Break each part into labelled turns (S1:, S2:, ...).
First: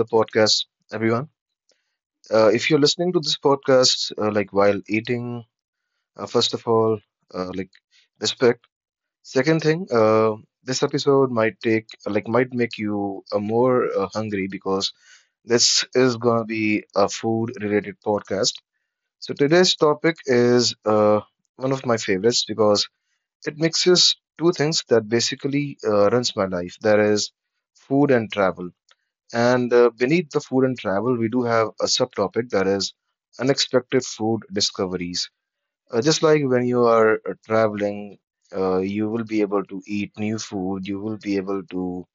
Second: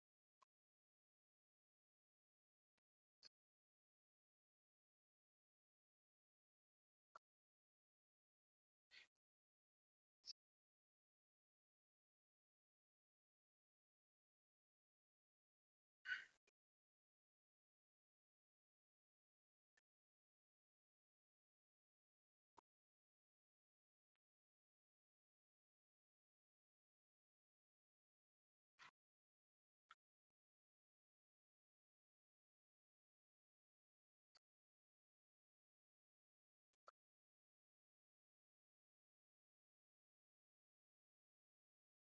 S1: the podcast, everyone. If you're listening to this podcast, like while eating, first of all, like respect. Second thing, this episode might make you more hungry because this is gonna be a food-related podcast. So today's topic is one of my favorites because it mixes two things that basically runs my life. That is food and travel. And beneath the food and travel, we do have a subtopic, that is unexpected food discoveries. Just like when you are traveling, you will be able to eat new food, you will be able to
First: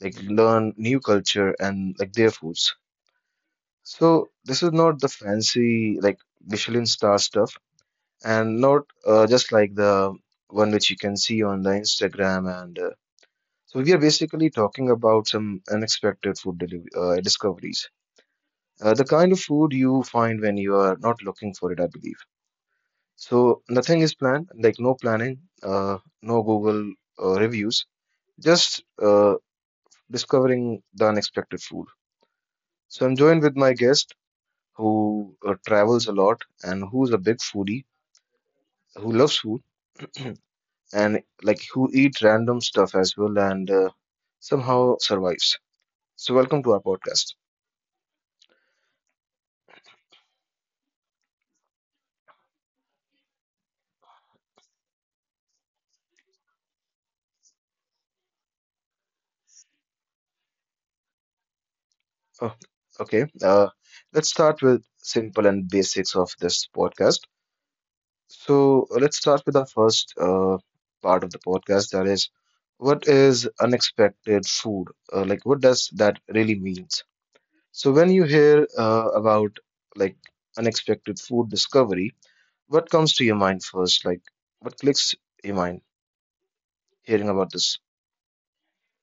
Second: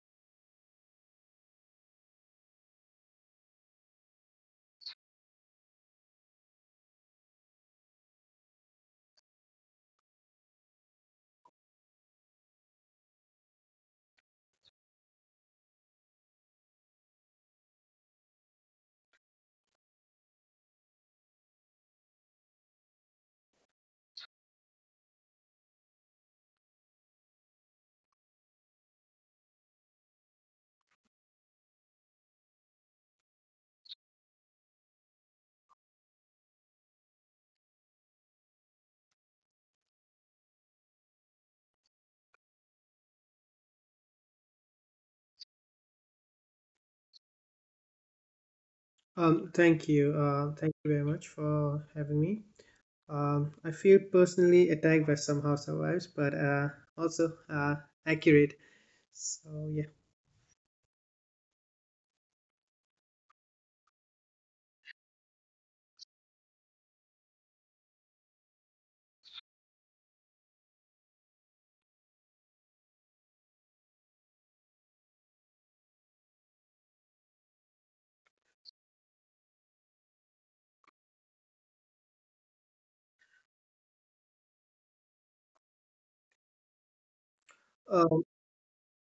S1: like learn new culture and like their foods. So this is not the fancy, like, Michelin star stuff, and not just like the one which you can see on the Instagram. And so we are basically talking about some unexpected food deliv discoveries. The kind of food you find when you are not looking for it, I believe. So nothing is planned, like no planning, no Google reviews, just discovering the unexpected food. So I'm joined with my guest who travels a lot and who's a big foodie, who loves food and like who eats random stuff as well and somehow survives. So welcome to our podcast.
S2: Thank you. Thank you very much for having me. I feel personally attacked by somehow survives, but also accurate. So yeah.
S1: Oh, okay, let's start with simple and basics of this podcast. So let's start with our first part of the podcast. That is, what is unexpected food? Like, what does that really means? So when you hear about, like, unexpected food discovery, what comes to your mind first? Like, what clicks your mind hearing about this?
S2: Um,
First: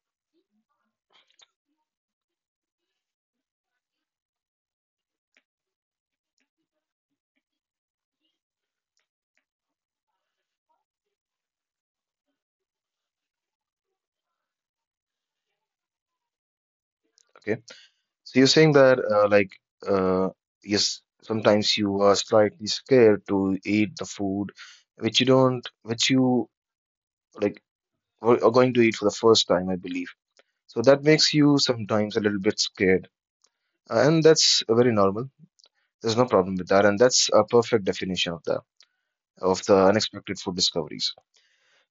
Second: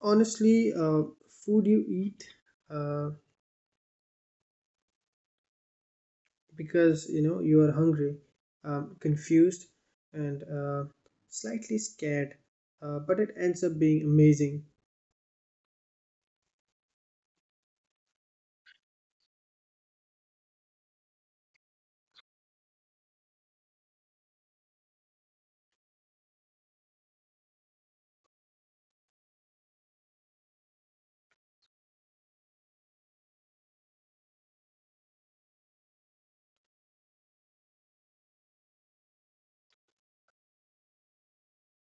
S2: Honestly, food you eat uh, because you know you are hungry, confused, and slightly scared, but it ends up being amazing.
S1: Okay, so you're saying that uh, yes, sometimes you are slightly scared to eat the food which you don't, which you, like, are going to eat for the first time, I believe. So that makes you sometimes a little bit scared. And that's very normal. There's no problem with that. And that's a perfect definition of the unexpected food discoveries.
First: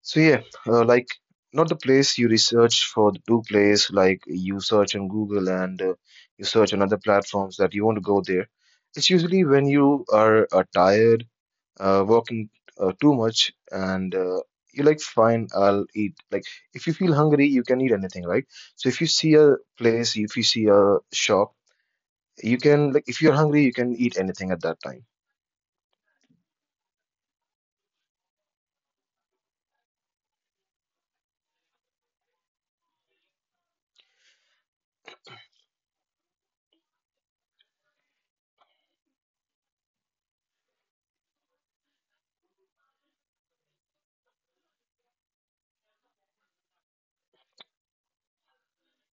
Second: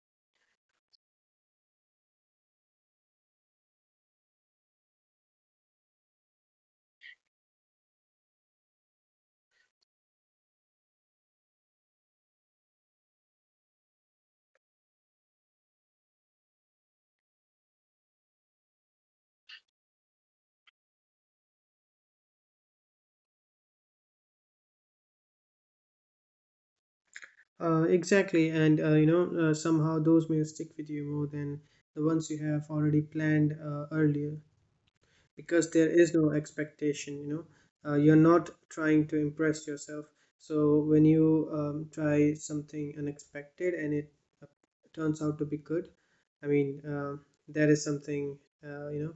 S1: So yeah, like, not the place you research for the do place, like you search on Google and you search on other platforms that you want to go there. It's usually when you are tired, working too much, and you're like, fine, I'll eat. Like, if you feel hungry, you can eat anything, right? So if you see a place, if you see a shop, you can, like, if you're hungry, you can eat anything at that time.
S2: Exactly, and you know somehow those meals stick with you more than the ones you have already planned earlier. Because there is no expectation, you know, you're not trying to impress yourself. So when you try something unexpected and it uh, turns out to be good, I mean that is something, you know,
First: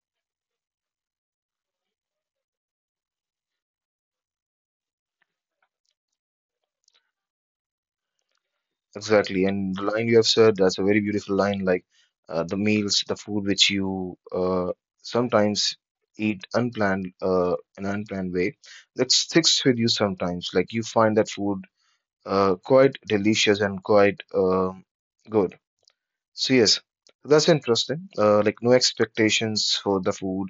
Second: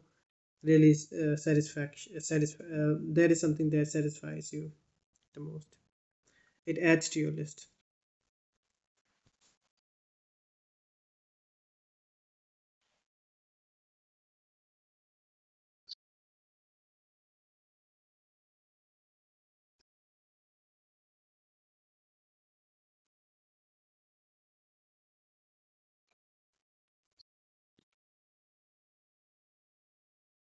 S2: really that is something that satisfies you the most. It adds to your list.
S1: Exactly. And the line you have said, that's a very beautiful line. Like, the meals, the food which you sometimes eat unplanned, in an unplanned way, that sticks with you. Sometimes like you find that food quite delicious and quite good. So yes, that's interesting. Like, no expectations for the food.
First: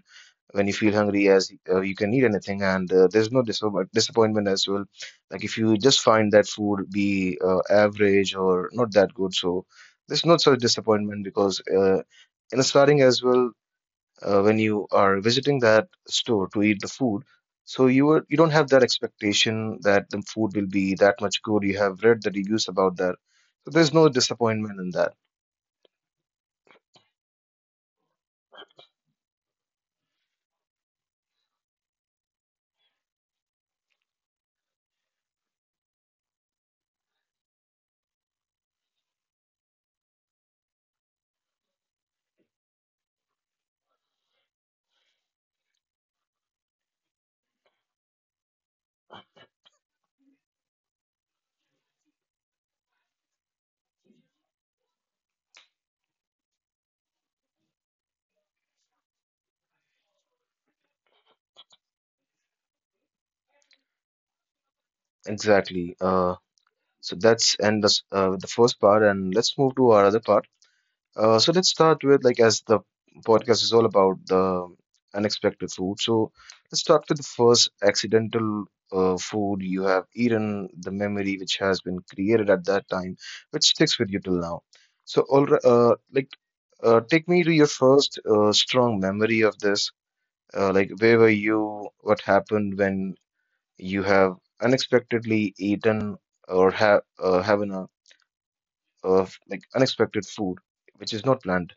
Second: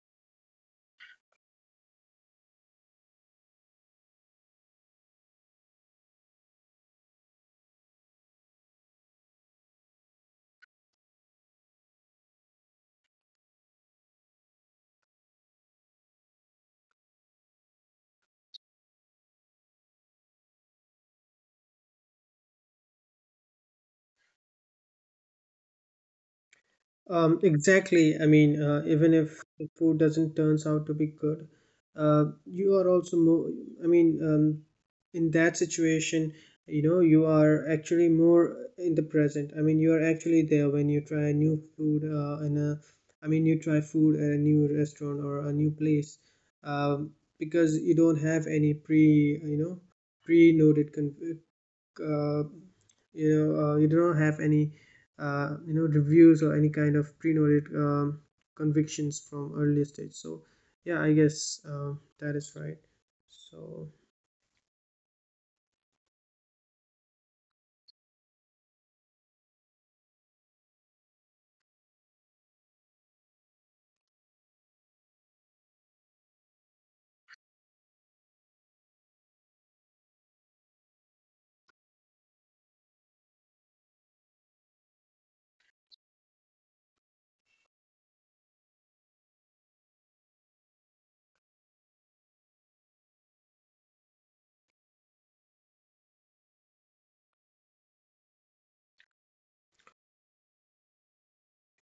S1: When you feel hungry, as you can eat anything, and there's no disappointment as well. Like if you just find that food be average or not that good, so there's not such disappointment, because in starting as well, when you are visiting that store to eat the food, so you don't have that expectation that the food will be that much good. You have read the reviews about that, so there's no disappointment in that.
S2: Exactly. I mean, even if the food doesn't turns out to be good, you are also more. I mean, in that situation, you know, you are actually more in the present. I mean, you are actually there when you try new food in a. I mean, you try food at a new restaurant or a new place, um, because you don't have any you know, pre-noted con uh, you know, you do not have any, you know, reviews or any kind of pre-noted convictions from earlier stage. So yeah, I guess that is right. So,
S1: Exactly. So that's the first part, and let's move to our other part. So let's start with, like, as the podcast is all about the unexpected food. So let's start with the first accidental food you have eaten, the memory which has been created at that time, which sticks with you till now. So all ri- like Take me to your first strong memory of this. Like, where were you? What happened when you have unexpectedly eaten, or have having a, like, unexpected food which is not planned?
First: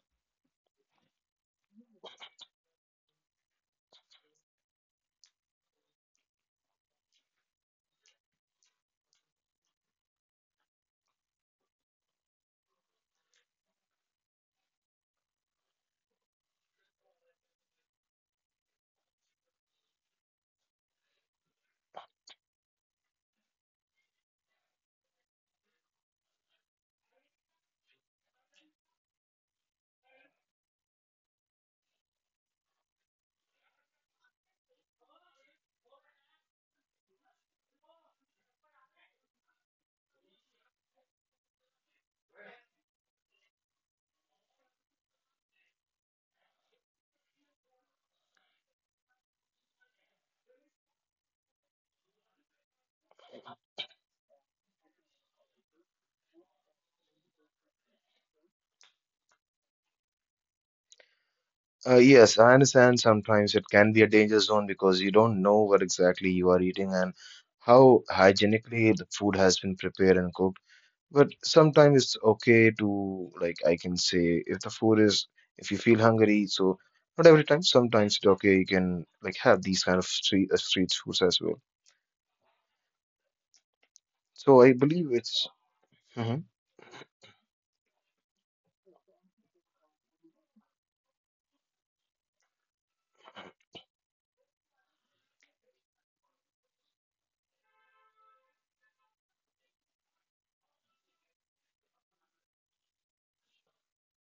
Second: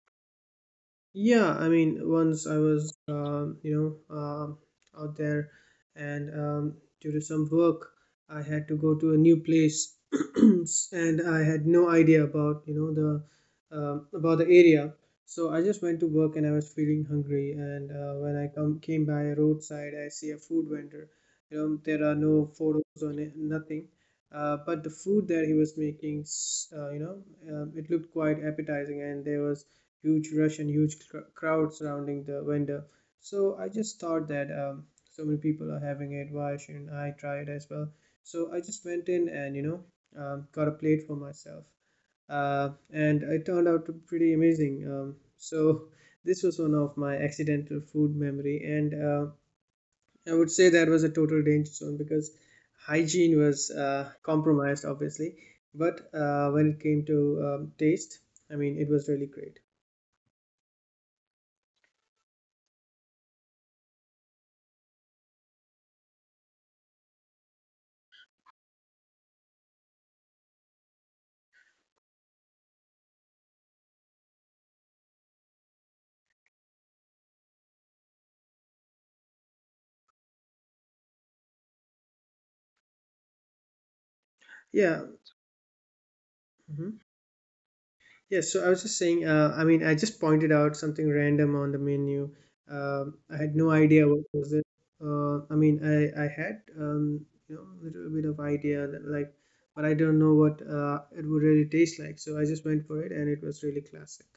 S2: yeah, I mean, once I was, you know, out there, and due to some work, I had to go to a new place, and I had no idea about, you know, the about the area. So I just went to work, and I was feeling hungry. And when I come came by a roadside, I see a food vendor. You know, there are no photos on it, nothing. But the food that he was making, you know, it looked quite appetizing, and there was huge rush and huge crowd surrounding the vendor. So I just thought that, so many people are having it. Why shouldn't I try it as well? So I just went in, and, you know, got a plate for myself, and it turned out to be pretty amazing. So this was one of my accidental food memory, and I would say that was a total danger zone because hygiene was compromised, obviously. But when it came to taste, I mean, it was really great.
S1: Yes, I understand sometimes it can be a danger zone because you don't know what exactly you are eating and how hygienically the food has been prepared and cooked. But sometimes it's okay to, like, I can say, if the food is, if you feel hungry, so not every time, sometimes it's okay, you can, like, have these kind of street foods as well. So I
S2: Yeah.
S1: believe it's. Mhm.
S2: Mhm. Yeah, so I was just saying, I mean, I just pointed out something random on the menu. I had no idea what was it. I mean, I had, you know, a little bit of idea that like, but I don't know what it would really taste like. So I just went for it, and it was really classic.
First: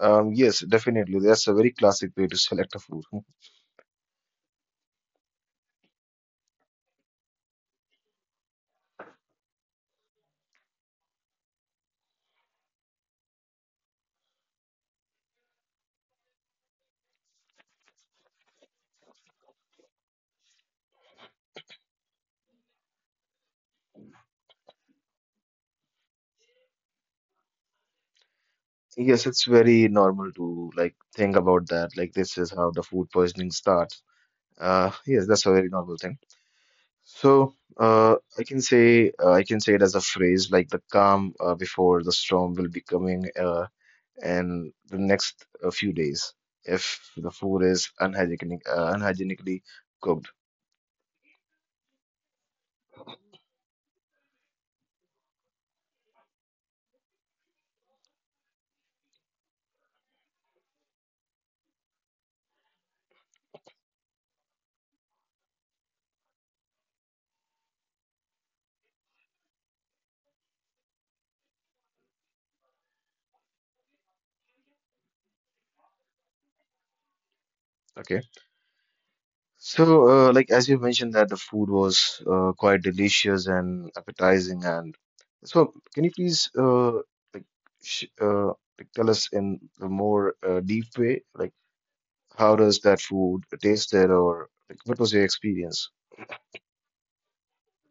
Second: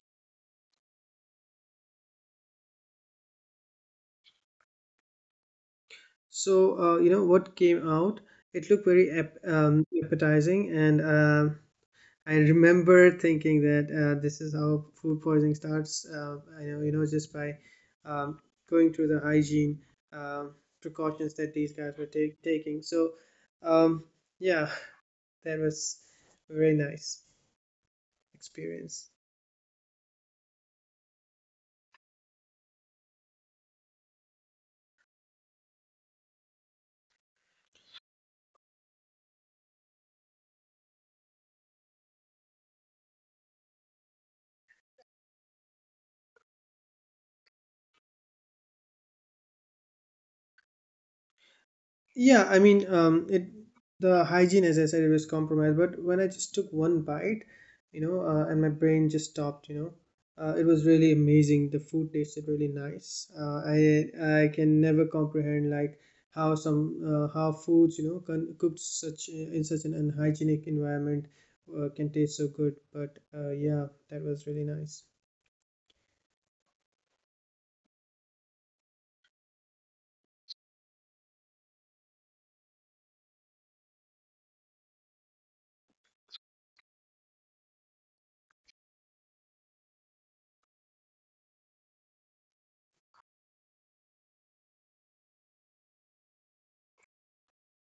S1: Yes, definitely. That's a very classic way to select a food.
S2: So, you know, what came out, it looked very ap appetizing, and I remember thinking that, this is how food poisoning starts. I know, you know, just by um, going through the hygiene um precautions that these guys were taking. So, um, yeah, that was a very nice experience.
S1: Yes, it's very normal to, like, think about that. Like, this is how the food poisoning starts. Yes, that's a very normal thing. So, I can say it as a phrase, like the calm before the storm, will be coming in the next few days if the food is unhygienically cooked.
S2: Yeah, I mean, it the hygiene, as I said, it was compromised. But when I just took one bite, you know, and my brain just stopped. You know, it was really amazing. The food tasted really nice. Uh, I can never comprehend like how some how foods, you know, cooked such in such an unhygienic environment can taste so good. But yeah, that was really nice.
S1: Okay. So, like, as you mentioned that the food was quite delicious and appetizing, and so can you please like sh uh, like tell us in a more deep way, like how does that food tasted, or like what was your experience?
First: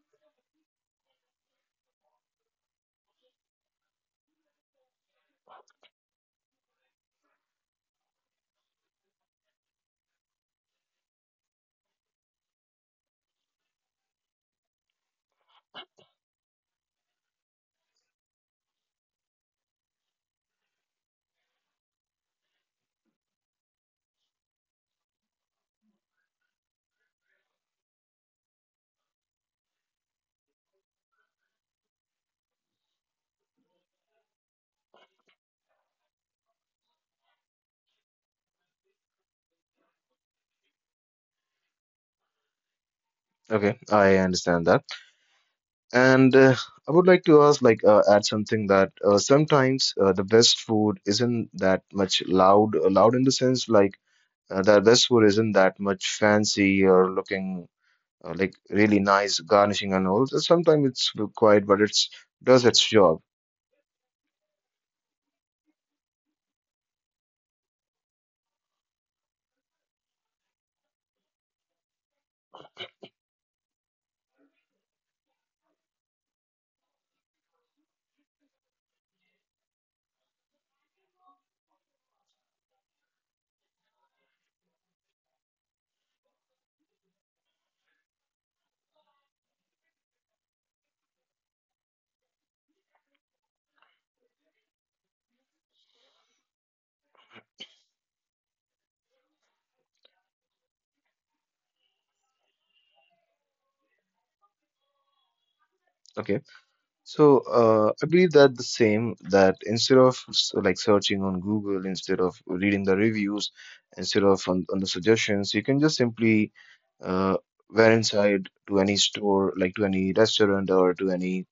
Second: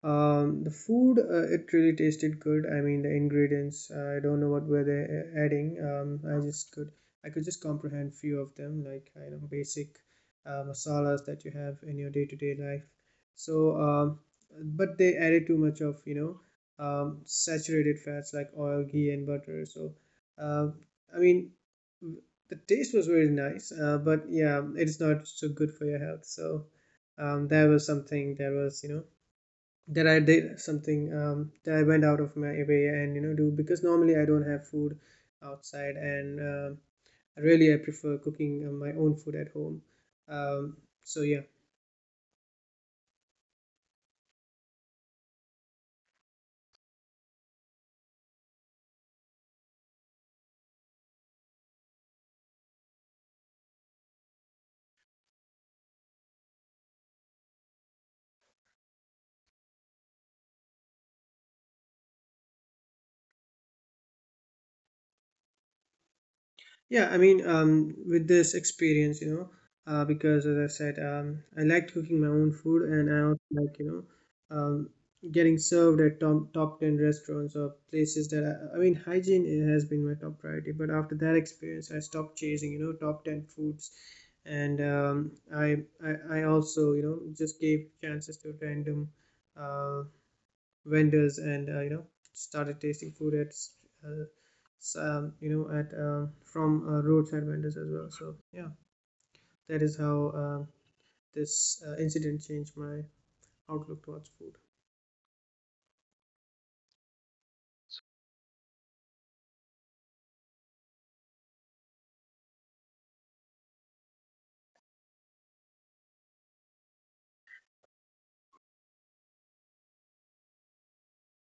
S2: The food, it really tasted good. I mean, the ingredients. I don't know what were they adding. Um, I could just comprehend few of them, like, you know, basic masalas that you have in your day-to-day life. So, but they added too much of, you know, saturated fats like oil, ghee, and butter. So, um, I mean, the taste was very nice, but yeah, it's not so good for your health. So, that was something that was, you know, that I did something, that I went out of my way and, you know, do because normally I don't have food outside, and really I prefer cooking my own food at home. Um, so yeah.
S1: Okay, I understand that, and I would like to ask, like, add something, that sometimes the best food isn't that much loud, in the sense, like. The best food isn't that much fancy or looking like really nice garnishing and all. Sometimes it's required, but it's does its job.
S2: Yeah, I mean, with this experience, you know, because as I said, I liked cooking my own food, and I also like, you know, getting served at top ten restaurants or places that I mean, hygiene has been my top priority. But after that experience, I stopped chasing, you know, top ten foods, and I I also, you know, just gave chances to random uh vendors, and you know, started tasting food at uh, you know, at from roadside vendors as well. So yeah, that is how this incident changed my outlook towards food.
S1: Okay, so I believe that the same, that instead of like searching on Google, instead of reading the reviews, instead of on the suggestions, you can just simply uh, went inside to any store, like to any restaurant or to any,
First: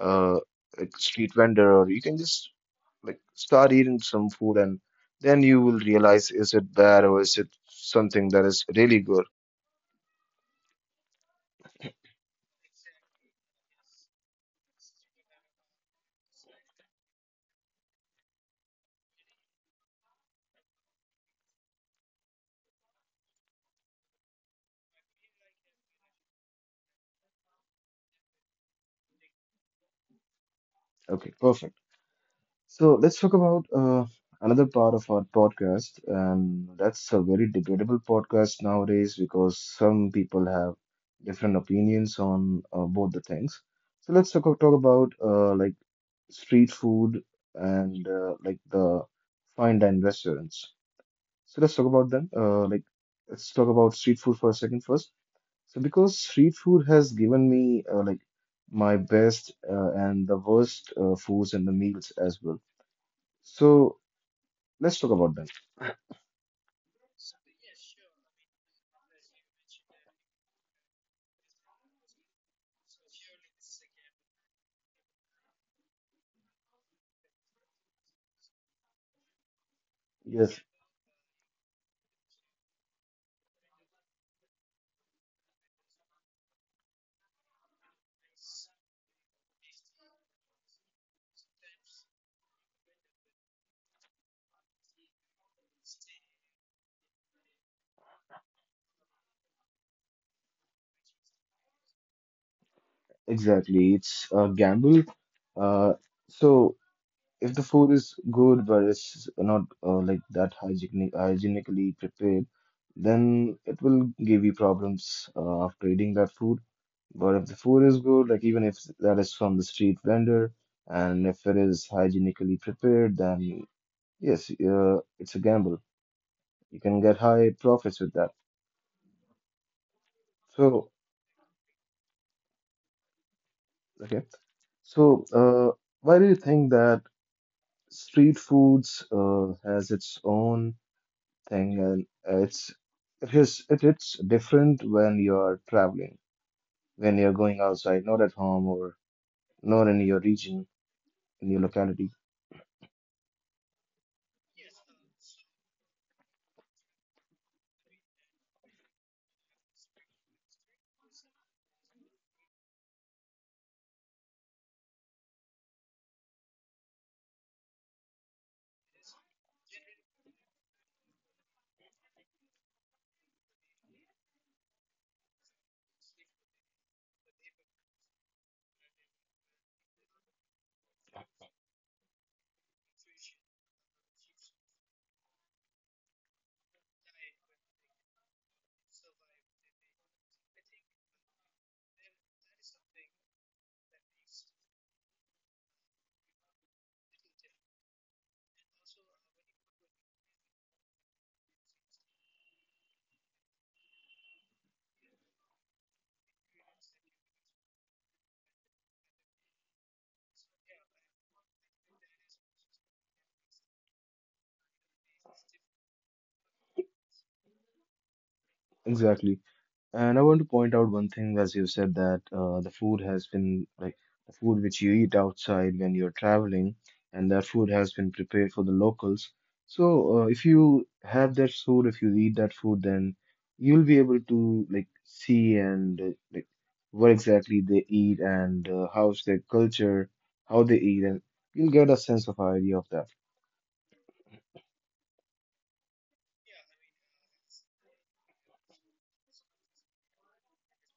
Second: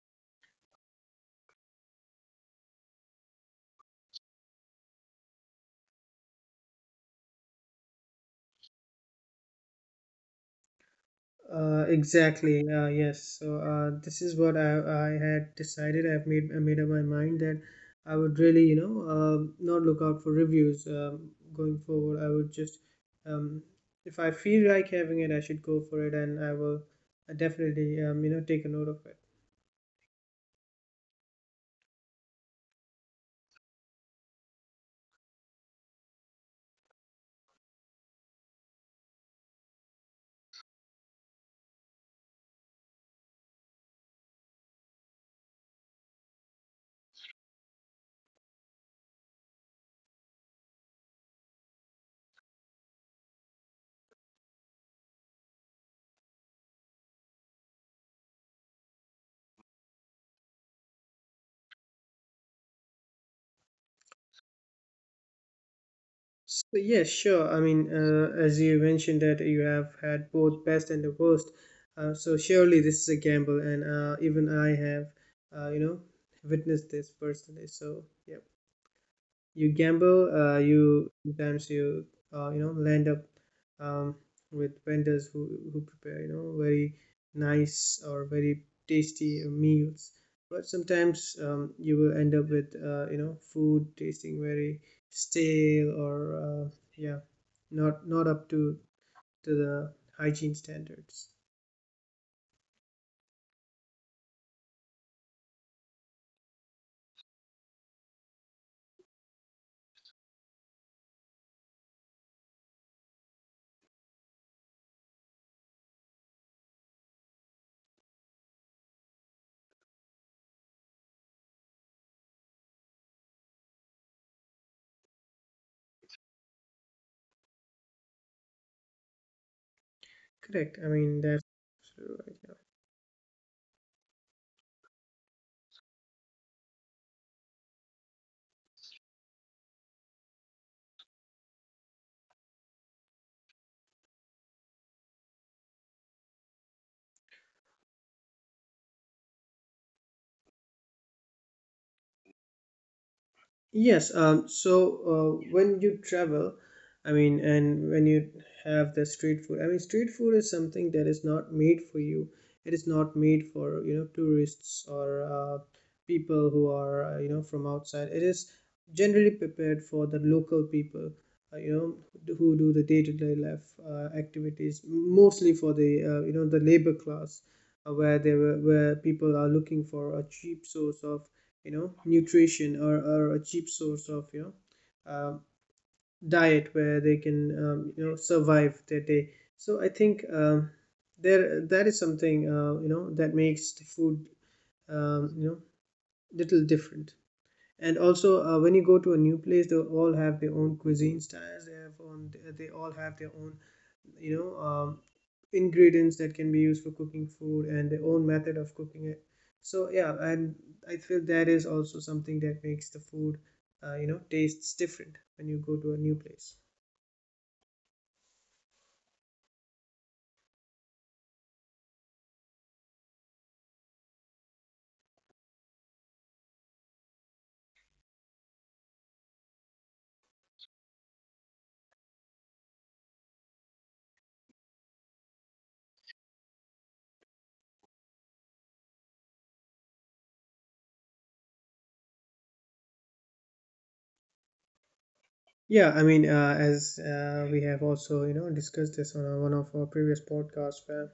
S1: uh, like, street vendor, or you can just, like, start eating some food and then you will realize is it bad or is it something that is really good.
S2: Exactly. Yes. So this is what I had decided. I made up my mind that I would really, you know, not look out for reviews, going forward. I would just, um, if I feel like having it, I should go for it, and I will definitely, you know, take a note of it.
S1: Okay, perfect. So let's talk about another part of our podcast, and that's a very debatable podcast nowadays because some people have different opinions on both the things. So let's talk about, like, street food and, like, the fine dine restaurants. So let's talk about them. Like, let's talk about street food for a second first. So because street food has given me, like, my best and the worst foods and the meals as well. So let's talk about them.
S2: So, yes, sure. I mean, as you mentioned that you have had both best and the worst, so surely this is a gamble, and even I have, you know, witnessed this personally. So, yeah, you gamble.
S1: Yes,
S2: You sometimes you You know, land up um, with vendors who prepare, you know, very nice or very tasty meals, but sometimes, you will end up with, you know, food tasting very stale, or uh, yeah, not up to the hygiene standards.
S1: exactly. It's a gamble. Uh, so if the food is good but it's not, like, that hygienically prepared, then it will give you problems after eating that food. But if the food is good, like even if that is from the street vendor, and if it is hygienically prepared, then yes, it's a gamble. You can get high profits with that.
S2: Correct, I
S1: So,
S2: mean, that's absolutely right.
S1: okay. So, why do you think that street foods has its own thing, and it's it is it, it's different when you're traveling, when you're going outside, not at home or not in your region, in your locality?
S2: Yes, so when you travel, I mean, and when you have the street food, I mean, street food is something that is not made for you. It is not made for, you know, tourists or people who are, you know, from outside. It is generally prepared for the local people, you know, who do the day-to-day life activities, mostly for the, you know, the labor class, where people are looking for a cheap source of, you know, nutrition, or a cheap source of, you know, diet where they can, you know, survive their day. So I think, there that is something, you know, that makes the food, you know, little different. And also, when you go to a new place, they all have their own cuisine styles. They all have their own, you know, ingredients that can be used for cooking food, and their own method of cooking it. So yeah, and I feel that is also something that makes the food, you know, tastes different when you go to a new place.
S1: Exactly. And I want to point out one thing, as you said, that the food has been like the food which you eat outside when you're traveling, and that food has been prepared for the locals. So, if you have that food, if you eat that food, then you'll be able to, like, see and, like, what exactly they eat and how's their culture, how they eat, and you'll get a sense of idea of that.
S2: Yeah, I mean, as we have also, you know, discussed this on one of our previous podcasts, where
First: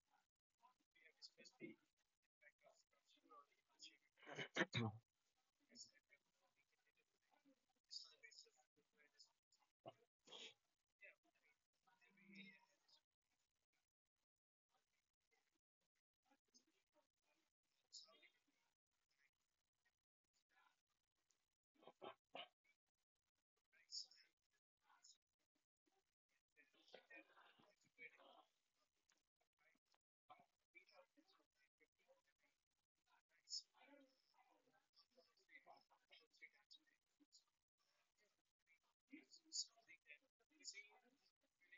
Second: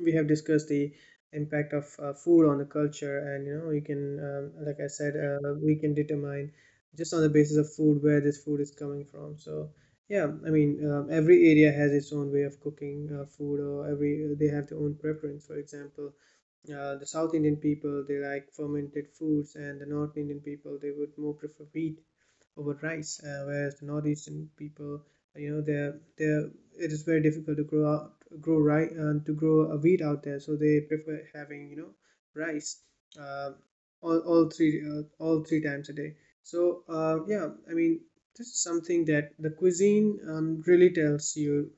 S2: we have discussed the impact of food on the culture. And you know, you can, like I said, we can determine just on the basis of food where this food is coming from. So yeah, I mean, every area has its own way of cooking food, or every they have their own preference. For example, the South Indian people, they like fermented foods, and the North Indian people, they would more prefer wheat over rice. Whereas the Northeastern people, you know, they're it is very difficult to grow rice and to grow a wheat out there, so they prefer having, you know, rice uh, all all three times a day. So yeah, I mean, this is something that the cuisine, um, really tells you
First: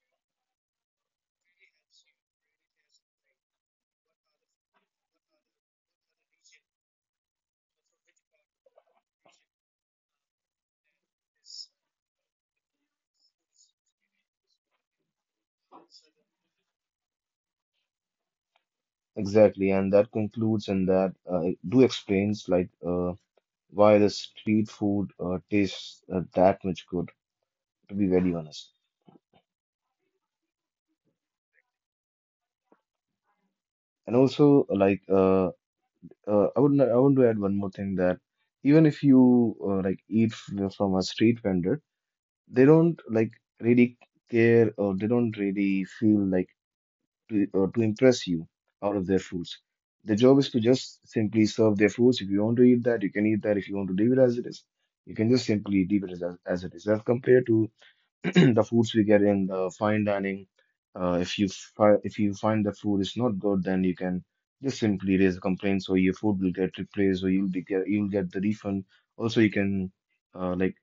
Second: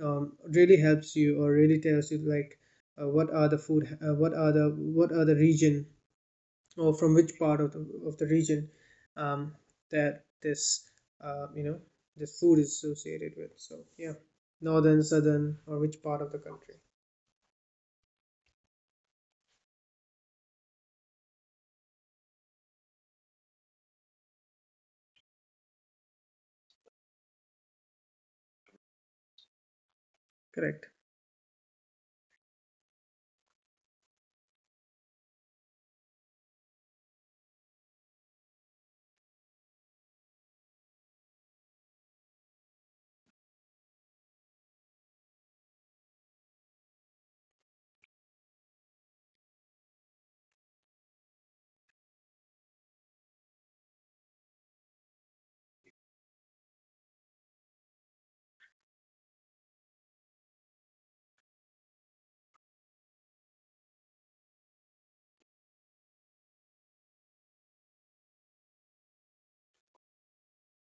S2: um, really helps you, or really tells you like, what are the region, or from which part of the region, um, that this, you know, this food is associated with. So yeah, northern, southern, or which part of the country.
S1: Exactly, and that concludes and that do explains, like, why the street food tastes that much good, to be very honest.
S2: Correct.
S1: And also, like, I want to add one more thing, that even if you, like, eat from a street vendor, they don't, like, really care, or they don't really feel like to impress you out of their foods. The job is to just simply serve their foods. If you want to eat that, you can eat that. If you want to leave it as it is, you can just simply leave it as it is. As compared to the foods we get in the fine dining. If you find the food is not good, then you can just simply raise a complaint, so your food will get replaced, or you'll get the refund. Also, you can, like,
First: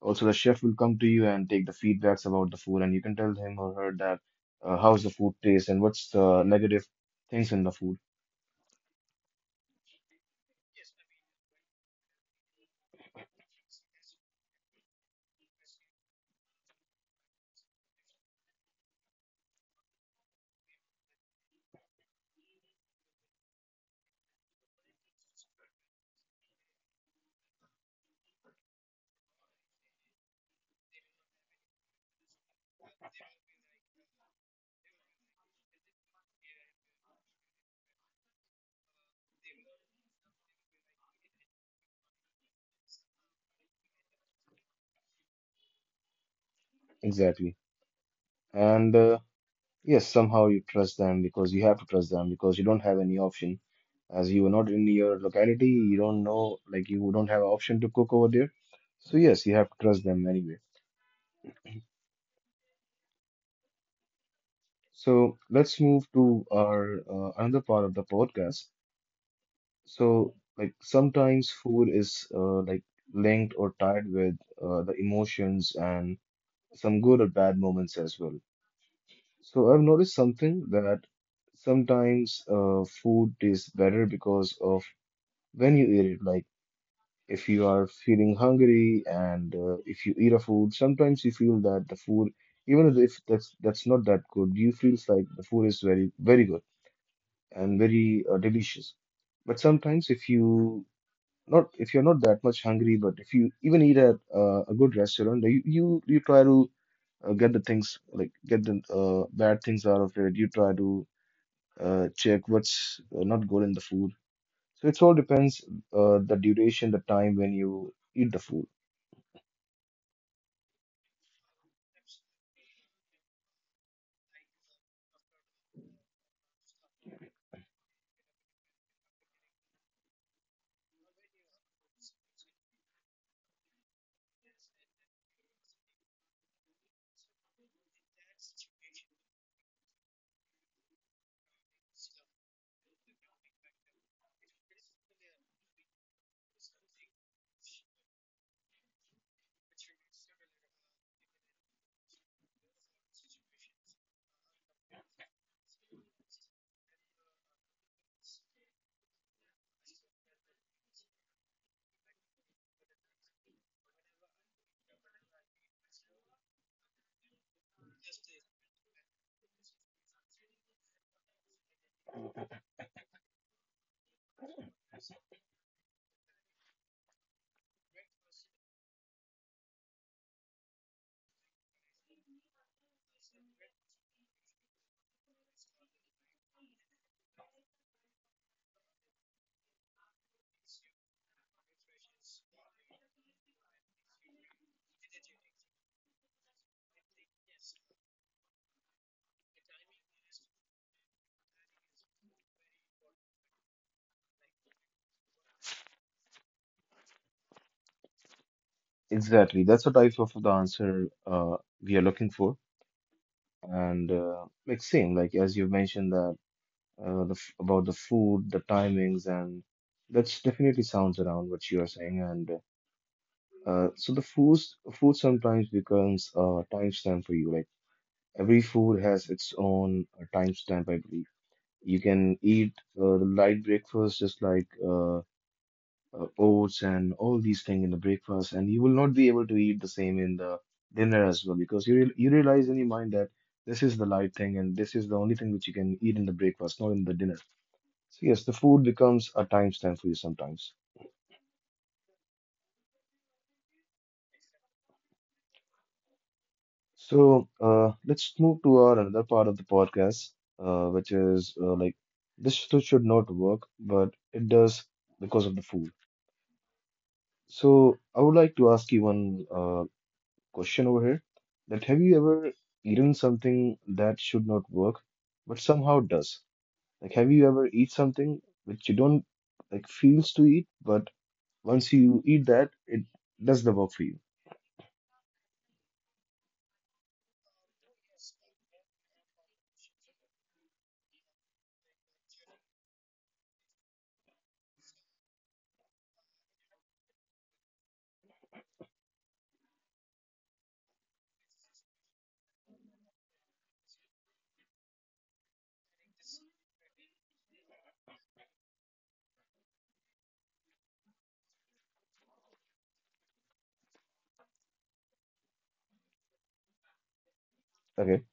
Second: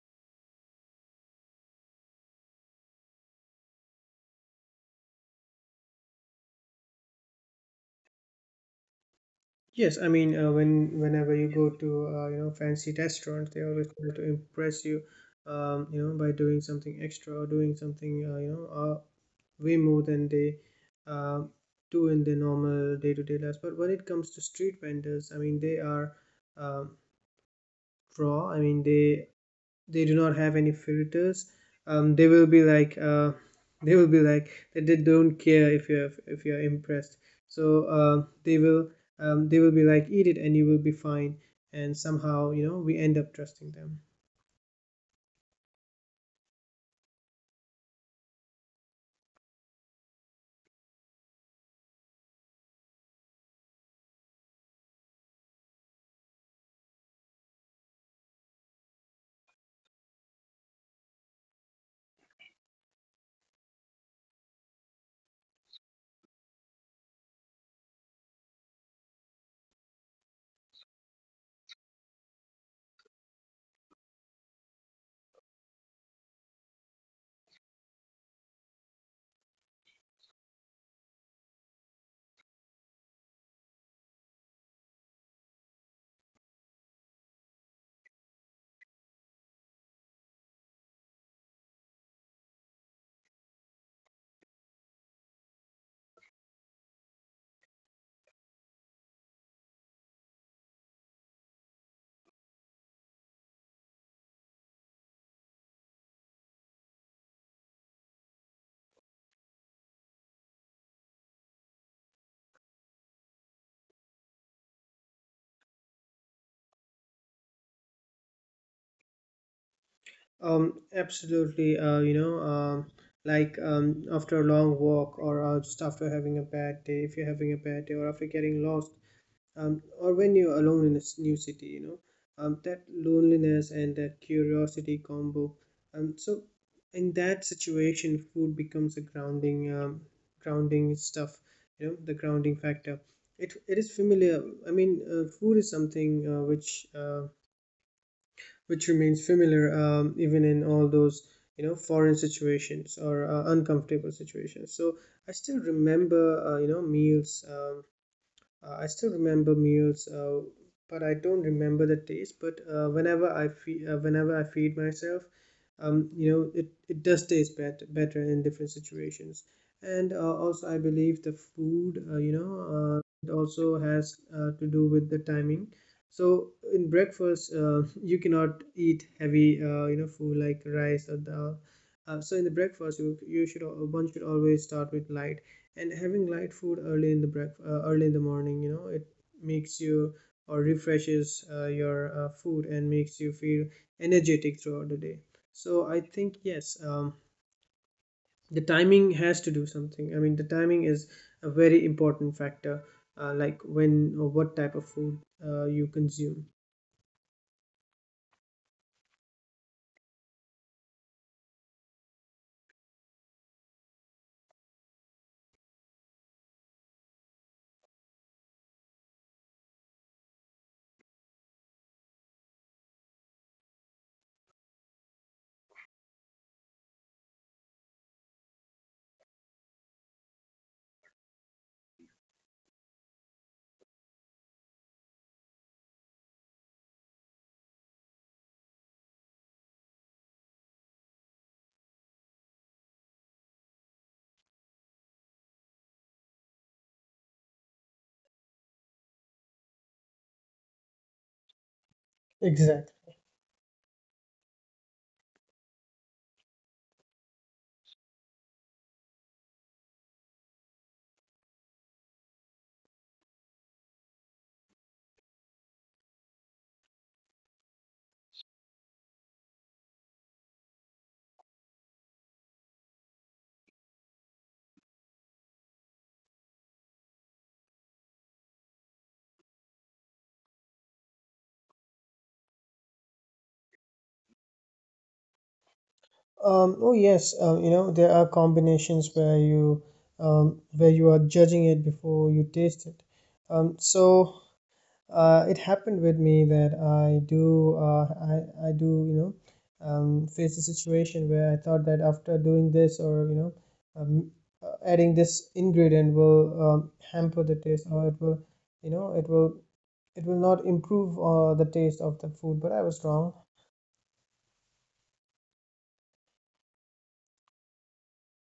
S1: also the chef will come to you and take the feedbacks about the food, and you can tell him or her that how's the food taste and what's the negative things in the food,
S2: Yes, I mean, when whenever you go to, you know, fancy restaurants, they always try to impress you, you know, by doing something extra, or doing something, you know, uh, way more than they uh, do in their normal day-to-day lives. But when it comes to street vendors, I mean, they are um raw. I mean, they do not have any filters. Um, they will be like uh, they will be like they don't care if you're impressed. So they will they will be like eat it and you will be fine. And somehow we end up trusting them.
S1: exactly. And yes, somehow you trust them because you have to trust them because you don't have any option as you are not in your locality, you don't know, like you don't have option to cook over there. So yes, you have to trust them anyway. So let's move to our another part of the podcast. So like sometimes food is like linked or tied with the emotions and some good or bad moments as well. So I've noticed something that sometimes food tastes better because of when you eat it, like if you are feeling hungry and if you eat a food, sometimes you feel that the food, even if that's not that good, you feels like the food is very good and very delicious. But sometimes if you're not that much hungry, but if you even eat at a good restaurant, you try to get the things like get the bad things out of it. You try to check what's not good in the food. So it all depends the duration, the time when you eat the food.
S2: Absolutely. After a long walk, or just after having a bad day, if you're having a bad day, or after getting lost, or when you're alone in a new city, that loneliness and that curiosity combo. So in that situation, food becomes a grounding stuff. The grounding factor. It is familiar. I mean, food is something which remains familiar, even in all those foreign situations or uncomfortable situations. So I still remember you know meals I still remember meals, but I don't remember the taste. But whenever whenever I feed myself, it does taste better in different situations. And also, I believe the food, it also has to do with the timing. So in breakfast, you cannot eat heavy, food like rice or dal. So in the breakfast, one should always start with light, and having light food early in the morning, it makes you or refreshes your food and makes you feel energetic throughout the day. So I think, yes, the timing has to do something. I mean, the timing is a very important factor, like when or what type of food you consume.
S1: Exactly. That's the type of the answer we are looking for. And like same, like as you mentioned that the f about the food, the timings, and that's definitely sounds around what you are saying. And so the food sometimes becomes a timestamp for you. Like every food has its own timestamp, I believe. You can eat the light breakfast just like oats and all these things in the breakfast, and you will not be able to eat the same in the dinner as well because you realize in your mind that this is the light thing and this is the only thing which you can eat in the breakfast, not in the dinner. So yes, the food becomes a timestamp for you sometimes.
S2: Exactly.
S1: So let's move to our another part of the podcast, which is like this should not work, but it does because of the food. So I would like to ask you one question over here that have you ever eaten something that should not work but somehow does? Like have you ever eat something which you don't like feels to eat but once you eat that it does the work for you?
S2: Oh yes. There are combinations where you are judging it before you taste it. Um, so it happened with me that I do, you know, face a situation where I thought that after doing this or, um, adding this ingredient will hamper the taste, or it will, you know, it will not improve the taste of the food. But I was wrong.
S1: Okay.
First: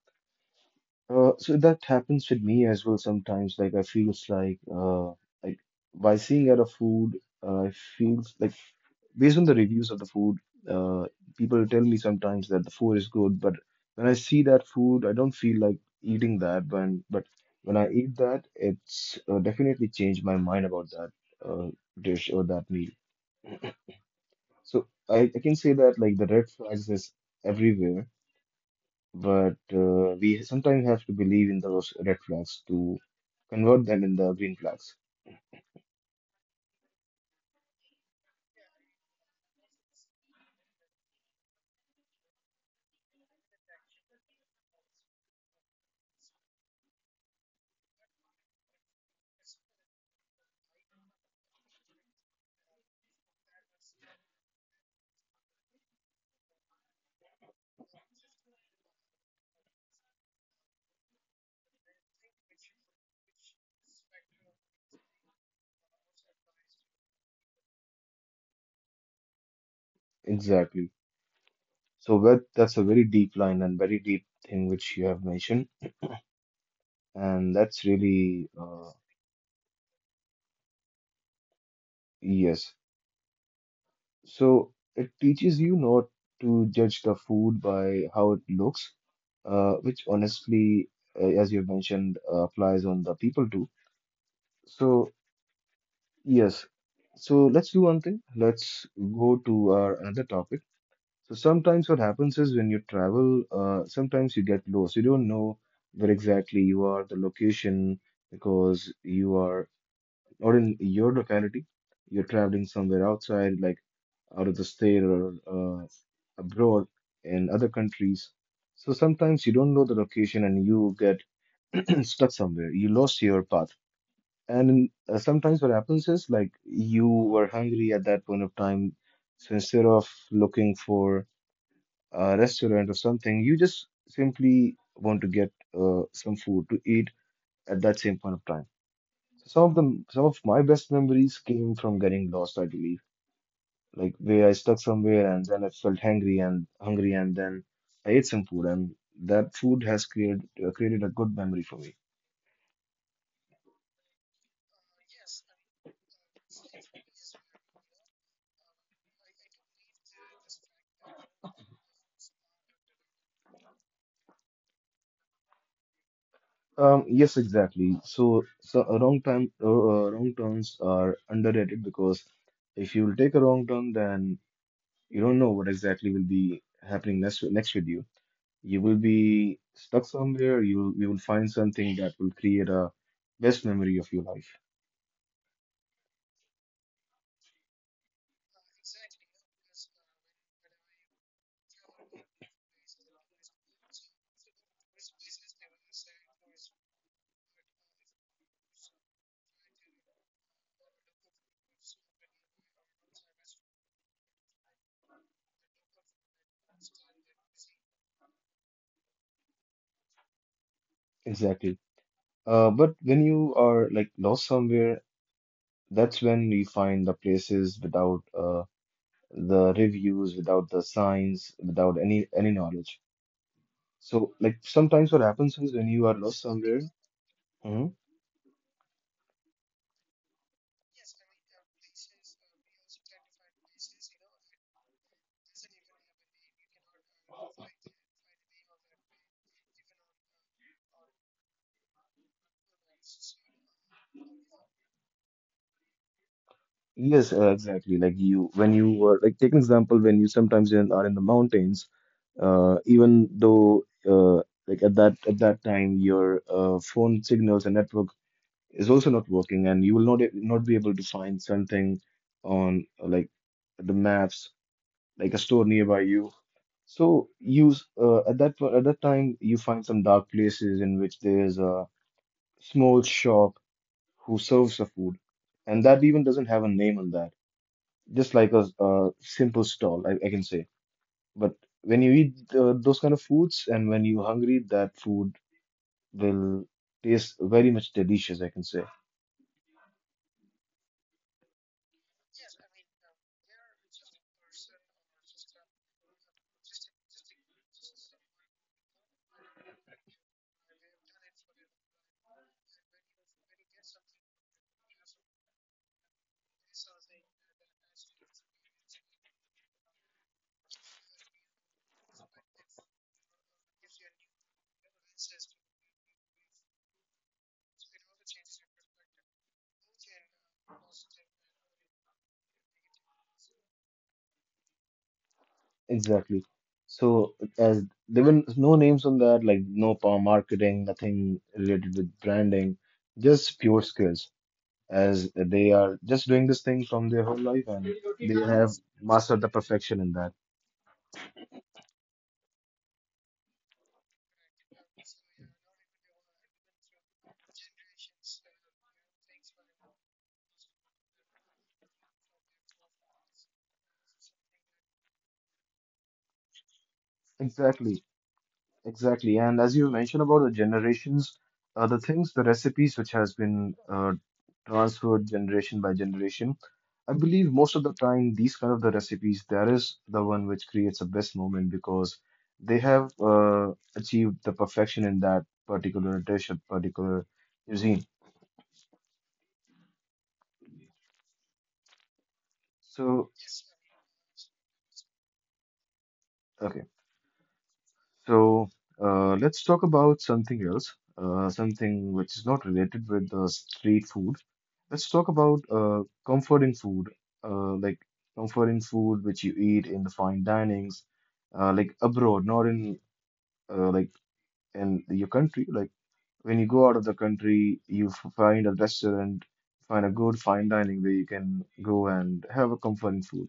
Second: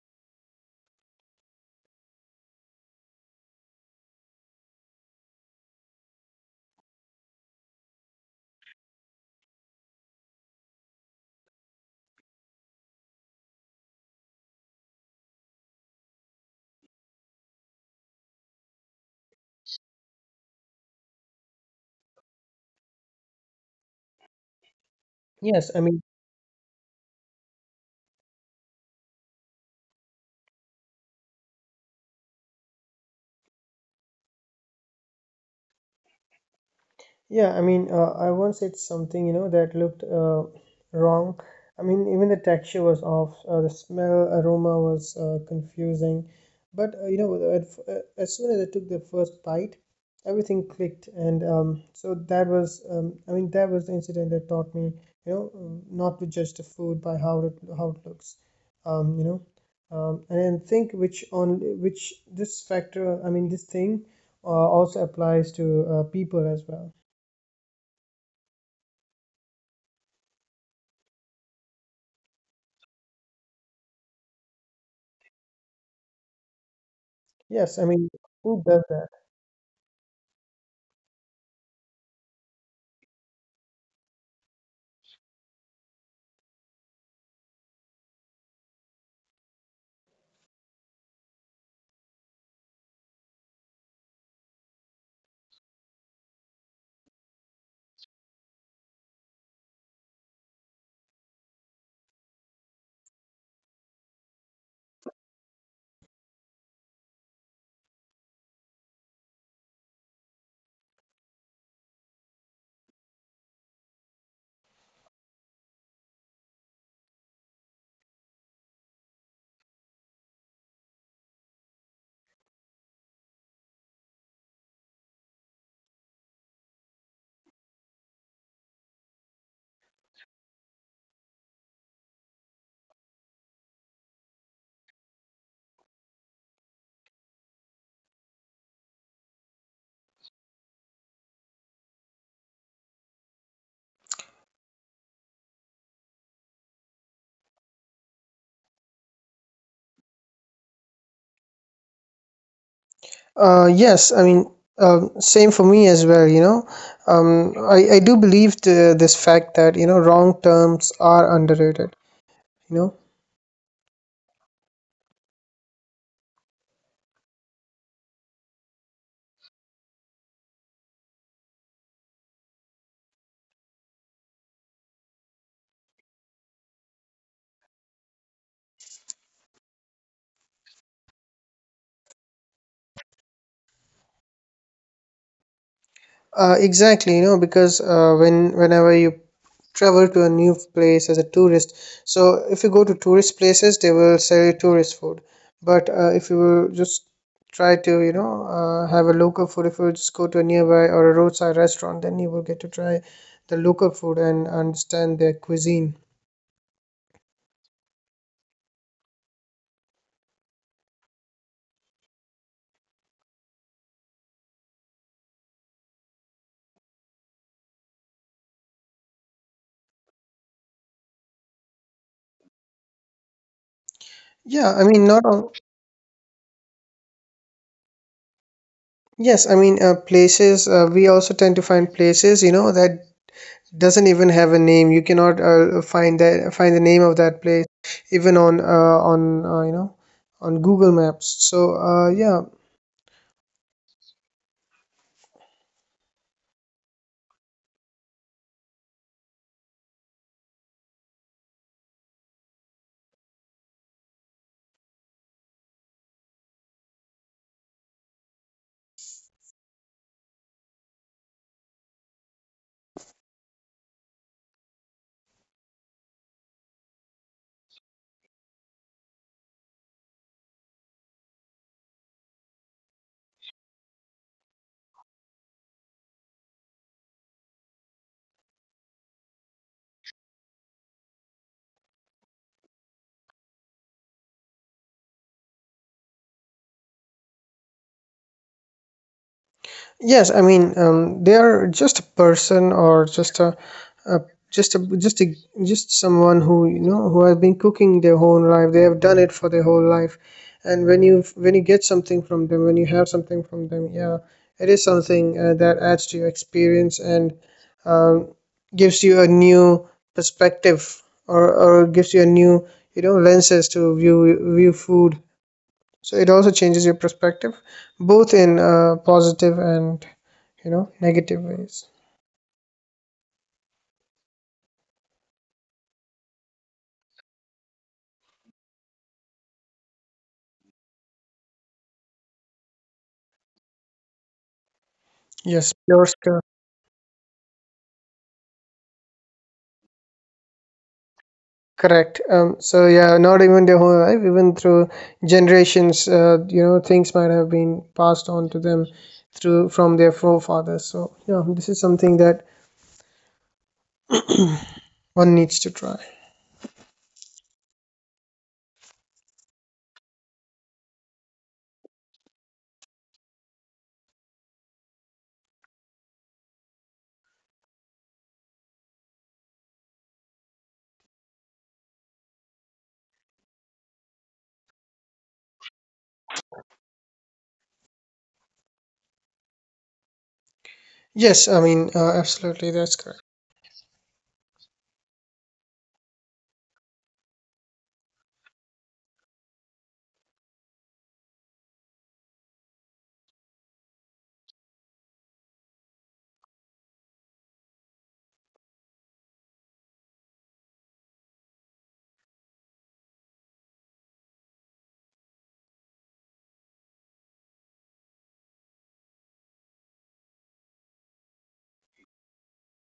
S1: So that happens with me as well sometimes. Like I feels like like by seeing out of food, I feels like based on the reviews of the food, uh, people tell me sometimes that the food is good, but when I see that food, I don't feel like eating that. But when I eat that, it's definitely changed my mind about that uh dish or that meal. So I can
S2: Yes,
S1: say
S2: I
S1: that
S2: mean.
S1: like the red flags is everywhere but we sometimes have to believe in those red flags to convert them in the green flags.
S2: Yeah, I mean, I once ate something, that looked wrong. I mean, even the texture was off. The smell, aroma was confusing. But as soon as I took the first bite, everything clicked, and so that was, I mean, that was the incident that taught me, not to judge the food by how it looks, um, you know, and then think which on which this factor. I mean, this thing also applies to people as well.
S1: Exactly. So that's a very deep line and very deep thing which you have mentioned, and
S2: Yes,
S1: that's
S2: I mean,
S1: really
S2: who does that?
S1: yes. So it teaches you not to judge the food by how it looks, which honestly, as you have mentioned, applies on the people too. So yes. So let's do one thing. Let's go to our another topic. So sometimes what happens is when you travel, sometimes you get lost. You don't know where exactly you are, the location, because you are or in your locality, you're traveling somewhere outside, like out of the state or abroad in other countries. So sometimes you don't know the location and you get stuck somewhere. You lost your path. And sometimes what happens is like you were hungry at that point of time. So instead of looking for a restaurant or something, you just simply want to get some food to eat at that same point of time. Some of my best memories came from getting lost, I believe, like where I stuck somewhere and then I felt hungry and then I ate some food and that food has created a good memory for me.
S2: Yes, I mean, same for me as well. I do believe this fact that, wrong terms are underrated, you know.
S1: Yes, exactly. So a wrong time, wrong turns are underrated because if you will take a wrong turn, then you don't know what exactly will be happening next with you. You will be stuck somewhere. You will find something that will create a best memory of your life.
S2: Exactly, because whenever you travel to a new place as a tourist, so if you go to tourist places, they will sell you tourist food. But if you will just try to have a local food, if you will just go to a nearby or a roadside restaurant, then you will get to try the local food and understand their cuisine.
S1: Exactly. But when you are like lost somewhere, that's when we find the places without the reviews, without the signs, without any knowledge. So like sometimes
S2: Yeah,
S1: what
S2: I mean,
S1: happens
S2: not
S1: is when
S2: all.
S1: you are lost somewhere.
S2: Yes, I mean, places, we also tend to find places that doesn't even have a name. You cannot find the name of that place even on you know on Google Maps. So, yeah.
S1: Yes, exactly. Like you, when you were like take an example when you sometimes in, are in the mountains, even though like at that time your phone signals and network is also not working, and you will not be able to find something on like the maps, like a store nearby you. So use at that time you find some dark places in which there is a small shop who serves the food, and that even doesn't have a name on that just like a, simple stall, I can say. But when you eat those kind of foods and when you're hungry, that food will taste very much delicious, I can say.
S2: Yes, I mean, they are just a person or just a just a just a just someone who you know who has been cooking their whole life. They have done it for their whole life, and when you get something from them, when you have something from them, yeah, it is something that adds to your experience and um, gives you a new perspective, or gives you a new lenses to view food. So it also changes your perspective, both in positive and negative ways.
S1: Exactly. So as there were no names on that, like no power marketing, nothing related with branding, just pure skills. As they are just doing this
S2: yes
S1: thing
S2: you're
S1: from their whole life and they have mastered the perfection in that.
S2: correct. So yeah, not even their whole life, even through generations. Things might have been passed on to them through from their forefathers. So yeah, this is something that one needs to try.
S1: Exactly. Exactly, and as you mentioned about the generations, the things, the recipes which has been transferred generation by generation, I believe most of the time these kind of the recipes, that is the one which creates the best moment because they have achieved the perfection in that particular dish, or particular cuisine.
S2: Yes, I mean,
S1: So,
S2: absolutely, that's correct.
S1: okay. So let's talk about something else, something which is not related with street food. Let's talk about comforting food, like comforting food which you eat in the fine dinings, like abroad, not in like in your country. Like when you go out of the country, you f- find a restaurant, find a good fine dining where you can go and have a comforting food.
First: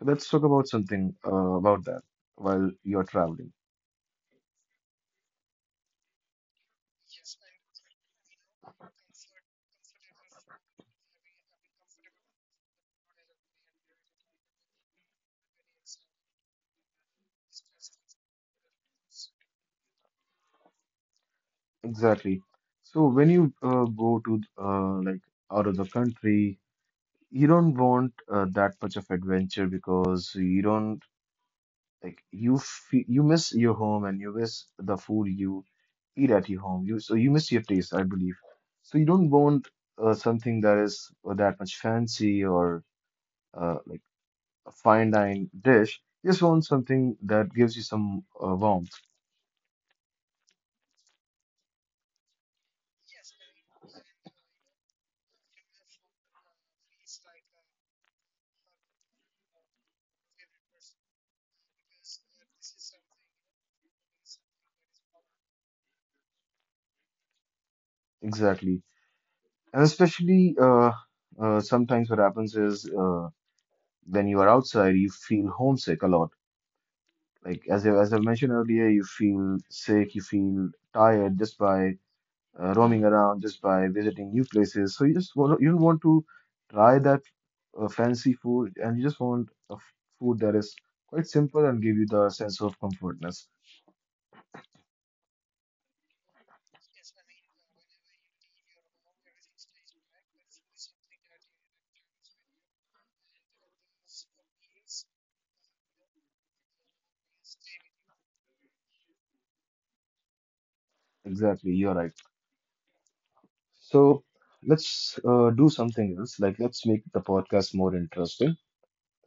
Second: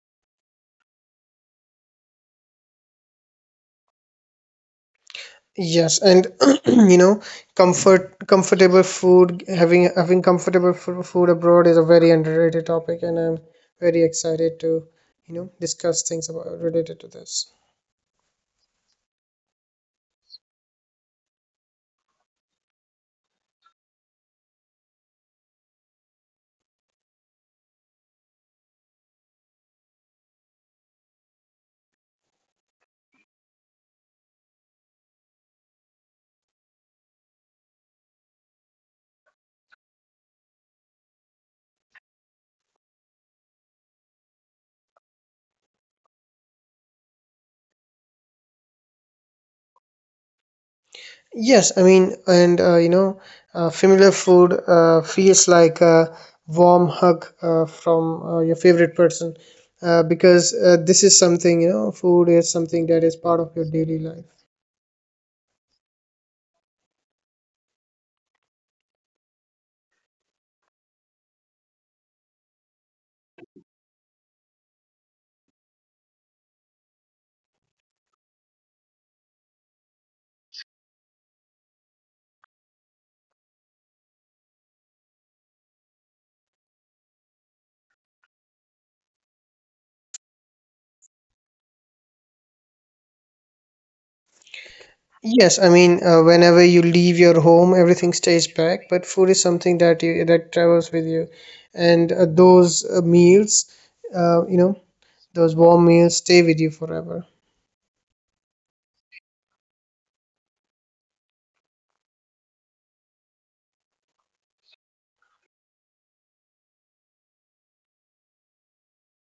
S1: So let's talk about something about that while you're traveling.
S2: Yes, and you know comfortable food, having having food abroad is a very underrated topic, and I'm very excited to discuss things about related to this.
S1: Exactly. So when you go to like out of the country, you don't want that much of adventure because you don't like you miss your home and you miss the food you eat at your home. You so you miss your taste, I believe. So you don't want something that is that much fancy or like a fine dine dish. You just want something that gives you some warmth.
S2: Yes, I mean, and familiar food feels like a warm hug from your favorite person, because this is something, food is something that is part of your daily life.
S1: Exactly. And especially sometimes what happens is when you are outside, you feel homesick a lot. Like as I mentioned earlier, you feel sick, you feel tired just by roaming around, just by visiting new places. So you want to try that fancy food, and you just want food that is quite simple and give you the sense of comfortness.
S2: Yes, I mean, whenever you leave your home, everything stays back, but food is something that travels with you, and those uh, you know, those warm meals stay with you forever.
S1: Exactly, you're right. So let's do something else. Like let's make the podcast more interesting.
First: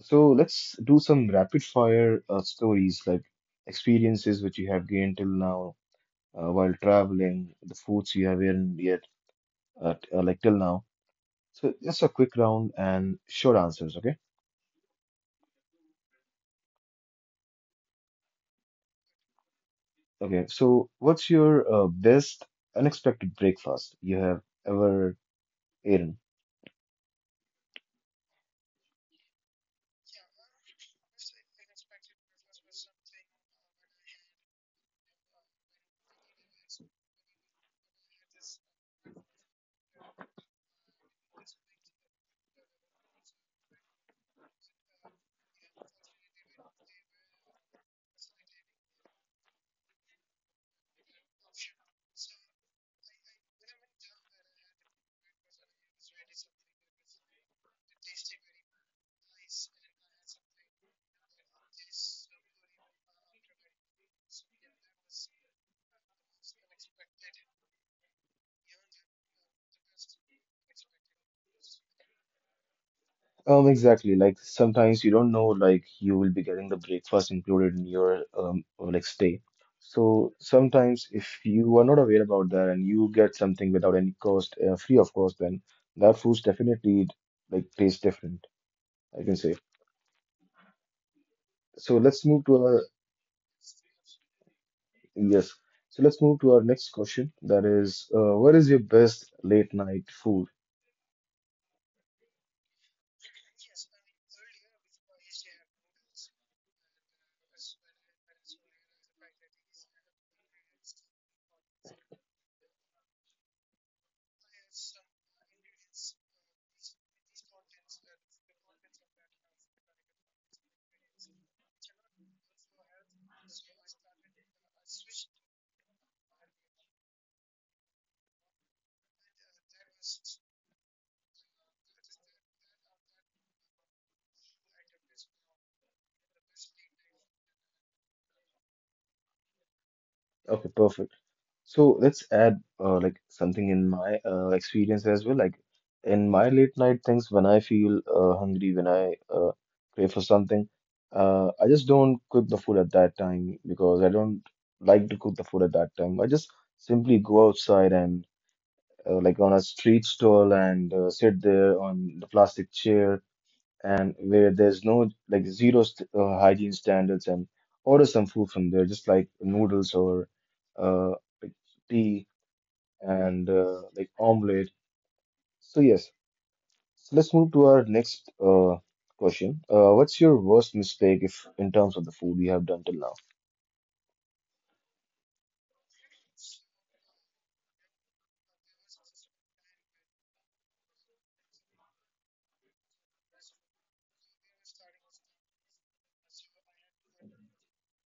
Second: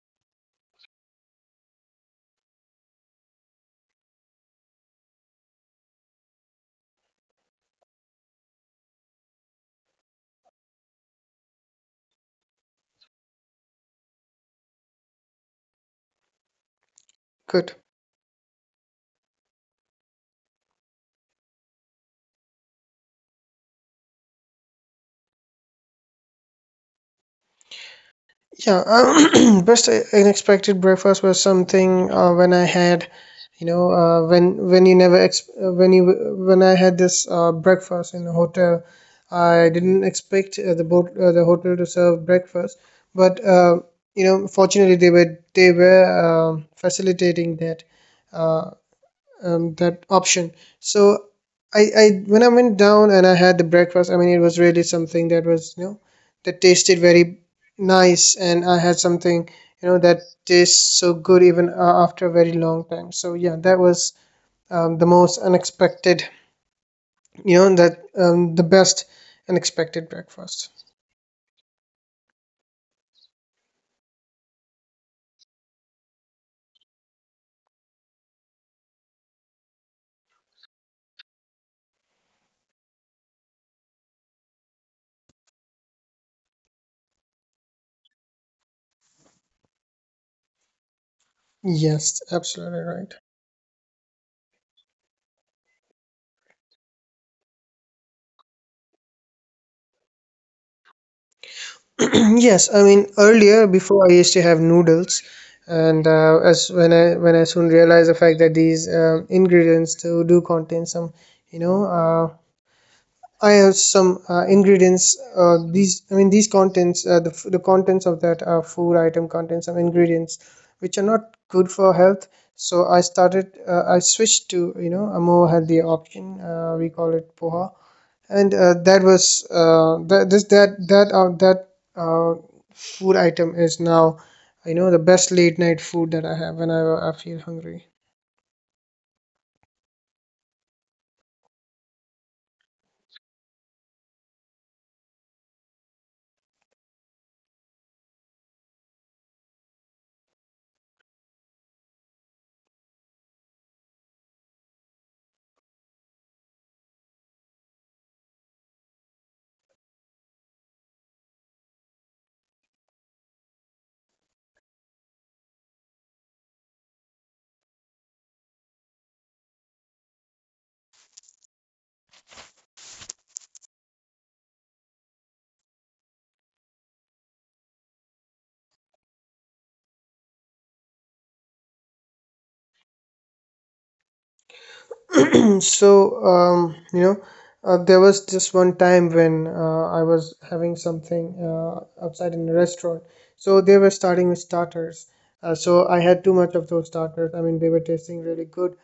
S1: So let's do some rapid fire stories, like experiences which you have gained till now while traveling, the foods you have eaten yet, like till now. So just a quick round and short answers, okay?
S2: Good.
S1: Okay, so what's your best unexpected breakfast you have ever eaten?
S2: Yeah. Best unexpected breakfast was something when I had, when you never ex- when I had this breakfast in a hotel. I didn't expect the hotel to serve breakfast, but fortunately they were, facilitating that. Uh, that option. So I when I went down and I had the breakfast, I mean, it was really something that was, that tasted very nice, and I had something that tastes so good even after a very long time. So yeah, that was the most unexpected, you know that the best unexpected breakfast.
S1: Exactly. Like sometimes you don't know, like you will be getting the breakfast included in your or like stay. So sometimes if you are not aware about that and you get something without any cost, free of course, then that food's definitely like tastes different, I can say.
S2: Yes,
S1: So let's
S2: absolutely
S1: move to
S2: right.
S1: our yes. So let's move to our next question. That is, what is your best late night food?
S2: Yes, I mean, earlier before I used to have noodles, and as when I soon realized the fact that these ingredients do contain some, you know, I have some ingredients. These, I mean, these contents, the contents of that food item contain some ingredients which are not good for health. So I switched to a more healthy option. We call it poha, and that this that that that uh, food item is now the best late night food that I have whenever I feel hungry.
S1: Okay, perfect. So let's add like something in my experience as well. Like in my late night things, when I feel hungry, when I crave for something, I just don't cook the food at that time because I don't like to cook the food at that time. I just simply go outside and like on a street stall and sit there on the plastic chair and where there's no like zero st hygiene standards and order some food from there, just like noodles or uh, like tea and like omelette. So yes, so let's move to our next question. What's your worst mistake if in terms of the food you have done till now?
S2: So there was just one time when I was having something outside in a restaurant. So they were starting with starters. So I had too much of those starters. I mean, they were tasting really good.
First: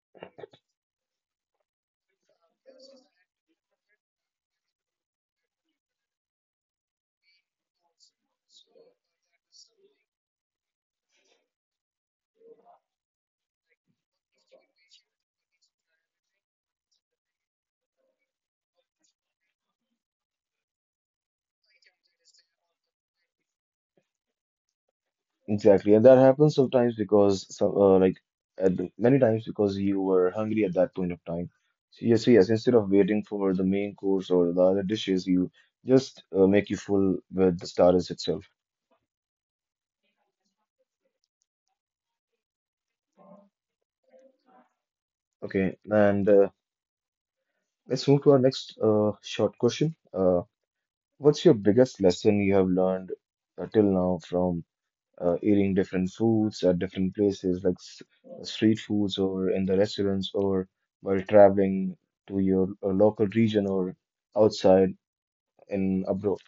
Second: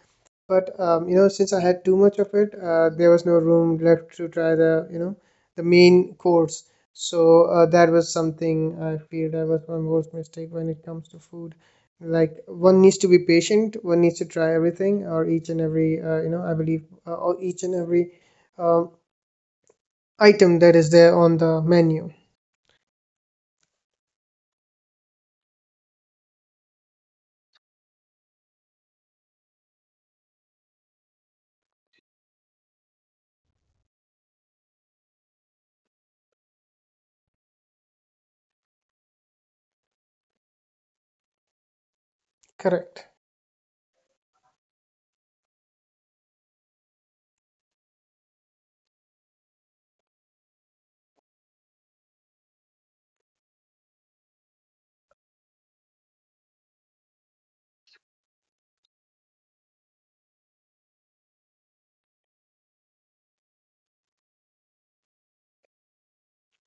S2: But since I had too much of it, there was no room left to try the you know the main course. So that was something I feel that was my worst mistake when it comes to food. Like, one needs to be patient, one needs to try everything or each and every you know I believe or each and every um, item that is there on the menu.
S1: Exactly, and that happens sometimes because some like at the, many times because you were hungry at that point of time. So yes, instead of waiting for the main course or the other dishes, you just make you full with the starters itself.
S2: Correct.
S1: Okay, and let's move to our next short question. What's your biggest lesson you have learned till now from eating different foods at different places, like street foods or in the restaurants, or while traveling to your local region or outside in abroad?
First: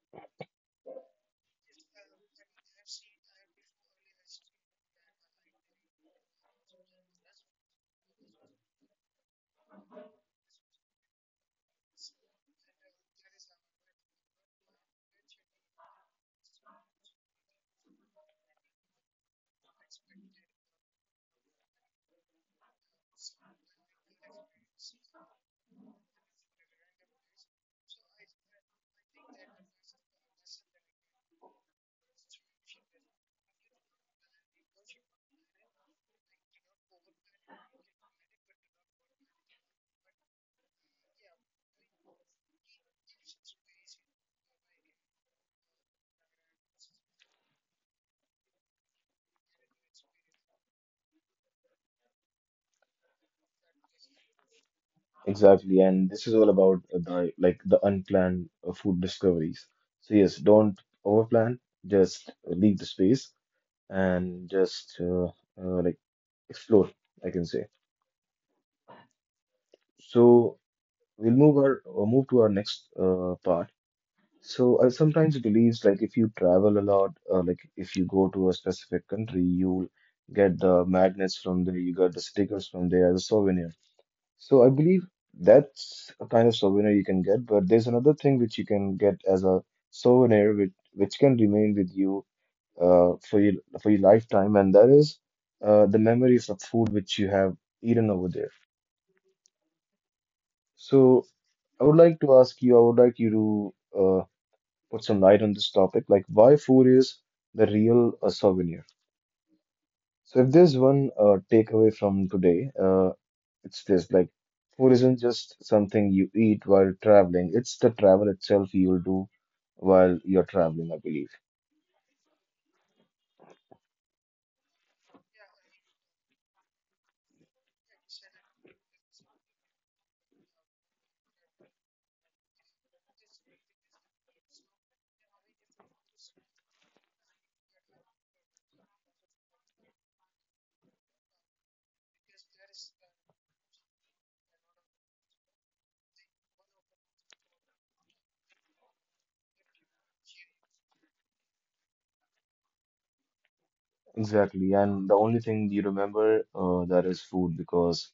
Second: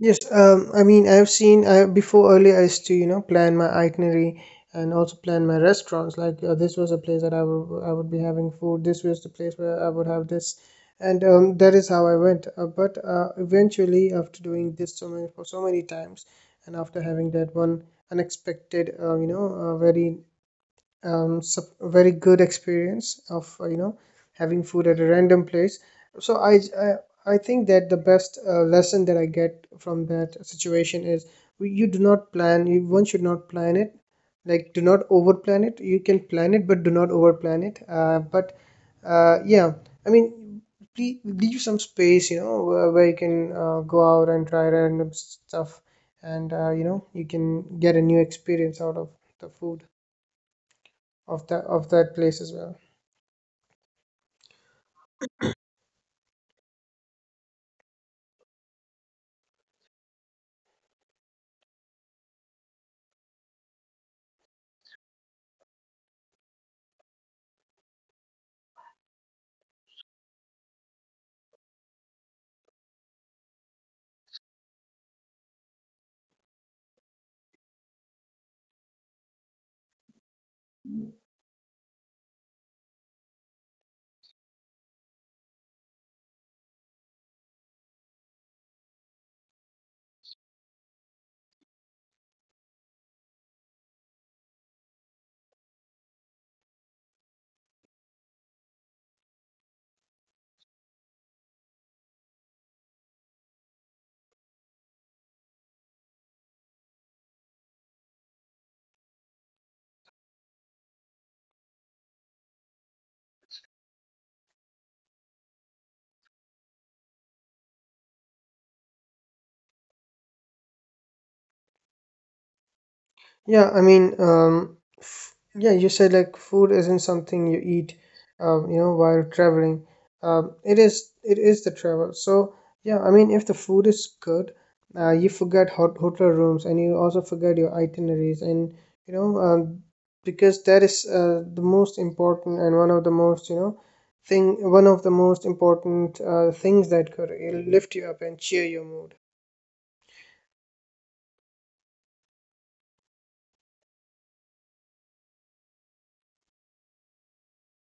S2: Yes, I mean, before earlier I used to, plan my itinerary and also plan my restaurants. Like, this was a place that I would be having food. This was the place where I would have this, and that is how I went. But eventually, after doing this so many for so many times, and after having that one unexpected, a very good experience of having food at a random place. So I think that the best lesson that I get from that situation is, you do not plan. You one should not plan it. Like, do not overplan it. You can plan it, but do not overplan it. But yeah, I mean, please leave some space, where you can go out and try random stuff, and you can get a new experience out of the food of that place as well.
S1: Exactly, and this is all about the unplanned food discoveries. So yes, don't overplan. Just leave the space and just uh, like explore, I can say. So we'll move our move to our next part. So I sometimes believes like if you travel a lot, like if you go to a specific country, you'll get the magnets from there, you got the stickers from there as a souvenir. So I believe that's a kind of souvenir you can get, but there's another thing which you can get as a souvenir which can remain with you uh, for your for your lifetime, and that is the memories of food which you have eaten over there. So I would like to ask you, I would like you to put some light on this topic, like why food is the real souvenir. So if there's one takeaway from today, it's this: like food isn't just something you eat while traveling; it's the travel itself you'll do while you're traveling, I believe.
S2: Yeah, I mean, yeah, you said like food isn't something you eat while traveling. It is the travel. So yeah, I mean, if the food is good, you forget hotel rooms, and you also forget your itineraries, and you know um, because that is the most important and one of the most important things that could lift you up and cheer your mood.
S1: Exactly, and the only thing you remember that is food because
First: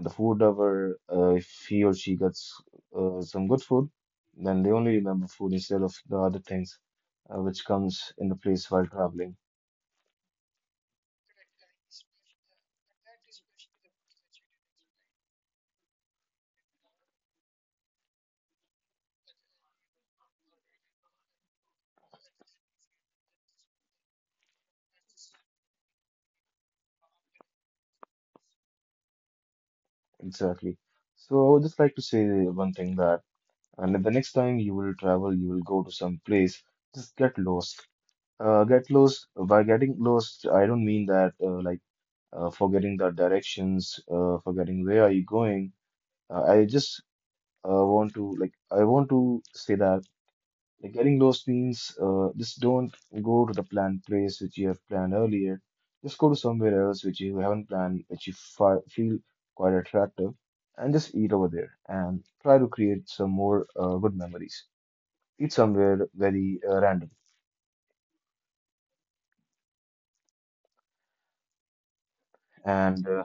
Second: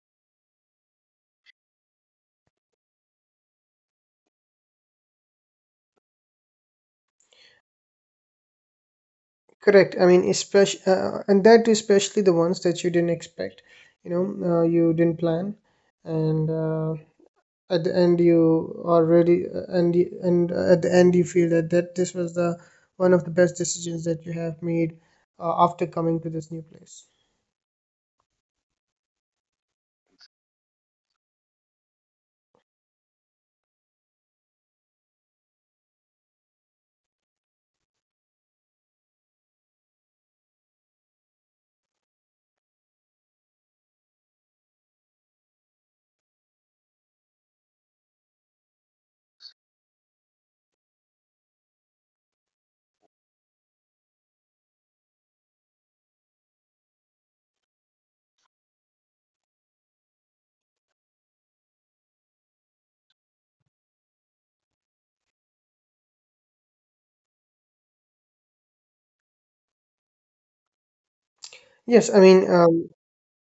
S1: the food lover, if he or she gets some good food, then they only remember food instead of the other things which comes in the place while traveling.
S2: Correct. I mean, especially, and that especially the ones that you didn't expect, you didn't plan, and at the end you already, and y- and at the end you feel that this was the one of the best decisions that you have made after coming to this new place.
S1: Exactly. So I would just like to say one thing that, and the next time you will travel, you will go to some place, just get lost. Get lost. By getting lost, I don't mean that forgetting the directions, forgetting where are you going. I just want to I want to say that. Like getting lost means just don't go to the planned place which you have planned earlier. Just go to somewhere else which you haven't planned, which you fi feel quite attractive, and just eat over there and try to create some more good memories. Eat somewhere very random
S2: Yes, I mean, um,
S1: and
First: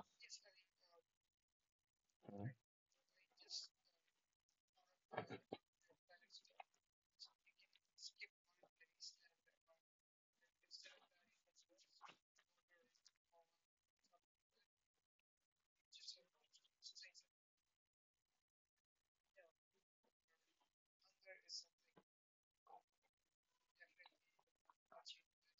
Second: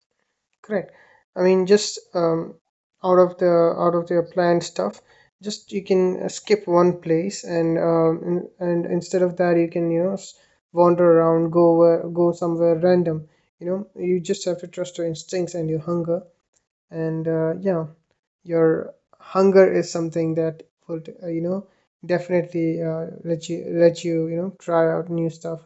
S2: Correct. I mean, just out of the planned stuff, just you can skip one place and instead of that, you can wander around, go somewhere random. You know, you just have to trust your instincts and your hunger. And uh, yeah, your hunger is something that would definitely let you you know try out new stuff.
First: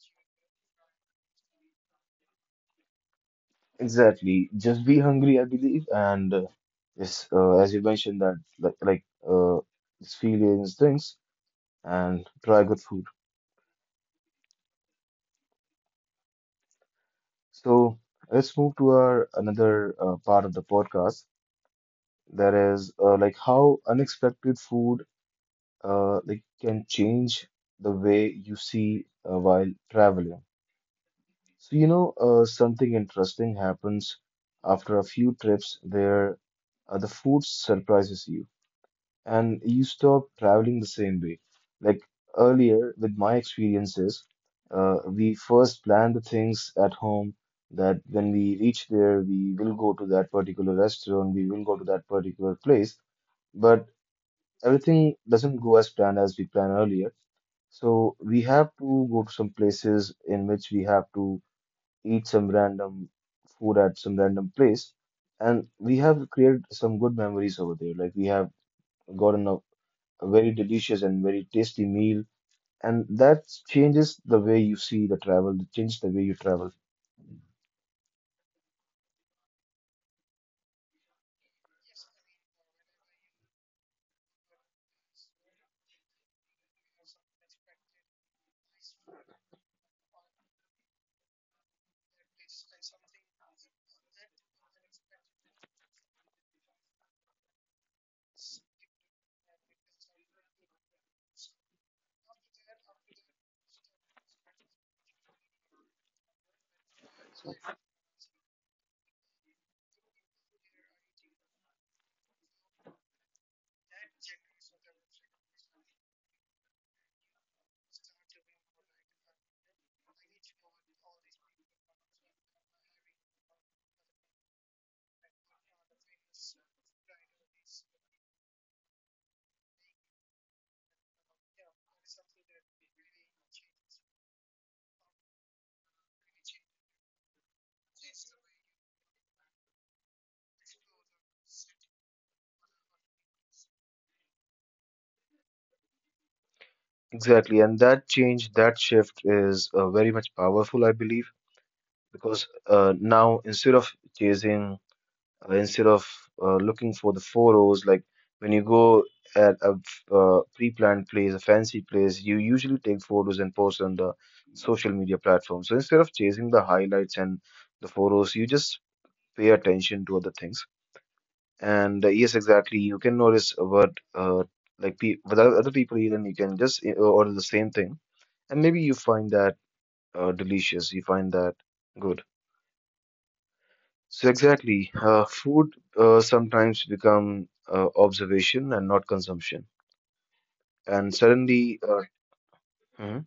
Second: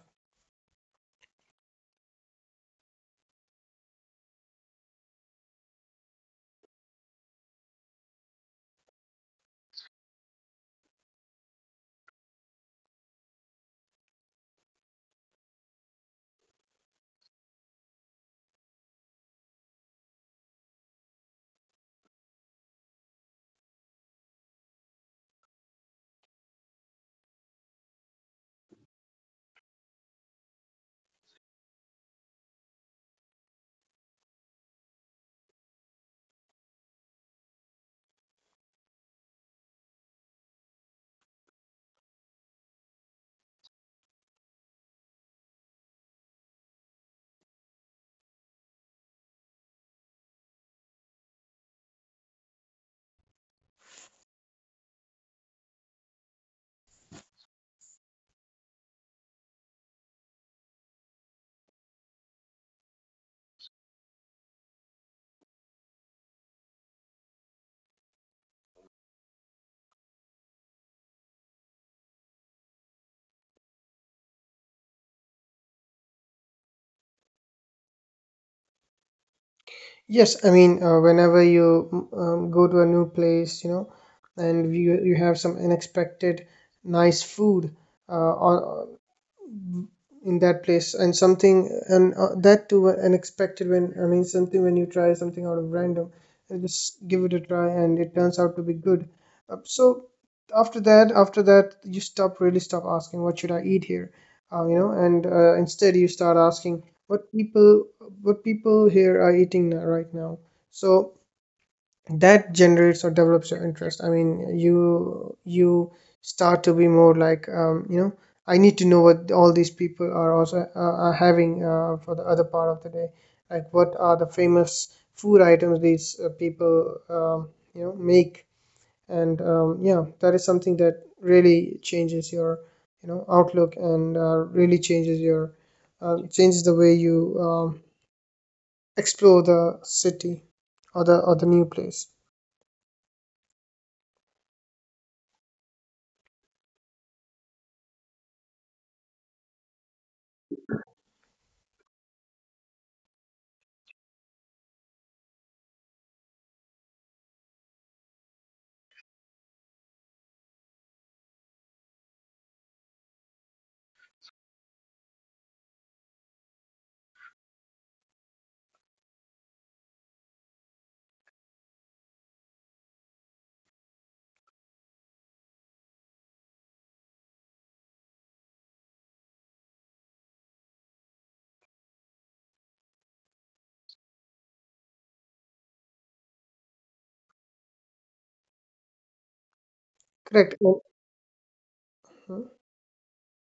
S1: exactly just be hungry, I believe. And yes, as you mentioned that like experience things and try good food. So let's move to our another part of the podcast. That is like how unexpected food like can change the way you see while traveling. So you know something interesting happens after a few trips where the food surprises you and you stop traveling the same way. Like earlier, with my experiences, we first plan the things at home that when we reach there, we will go to that particular restaurant, we will go to that particular place, but everything doesn't go as planned as we planned earlier. So we have to go to some places in which we have to eat some random food at some random place, and we have created some good memories over there. Like we have gotten a very delicious and very tasty meal, and that changes the way you see the travel, it changes the way you travel.
S2: Yes, I mean, whenever you go to a new place, you know, and you have some unexpected nice food, or in that place and something. And that too, unexpected. When I mean something, when you try something out of random and just give it a try and it turns out to be good, so after that you stop asking what should I eat here. You know and Instead, you start asking what people what people here are eating right now. So that generates or develops your interest. I mean, you start to be more like, I need to know what all these people are also, are having, for the other part of the day, like what are the famous food items these, people, make. And yeah, that is something that really changes your, you know, outlook, and really changes your, changes the way you, explore the city or the new place.
S1: Exactly, and that change, that shift is very much powerful, I believe, because now instead of chasing, instead of looking for the four O's, like when you go at a pre-planned place, a fancy place, you usually take photos and post on the social media platform. So instead of chasing the highlights and the four O's, you just pay attention to other things. And yes, exactly. You can notice what like pe what other people eat, and you can just order the same thing, and maybe you find that delicious. You find that good. So exactly, food sometimes become observation and not consumption.
S2: Correct.
S1: And suddenly, mhm,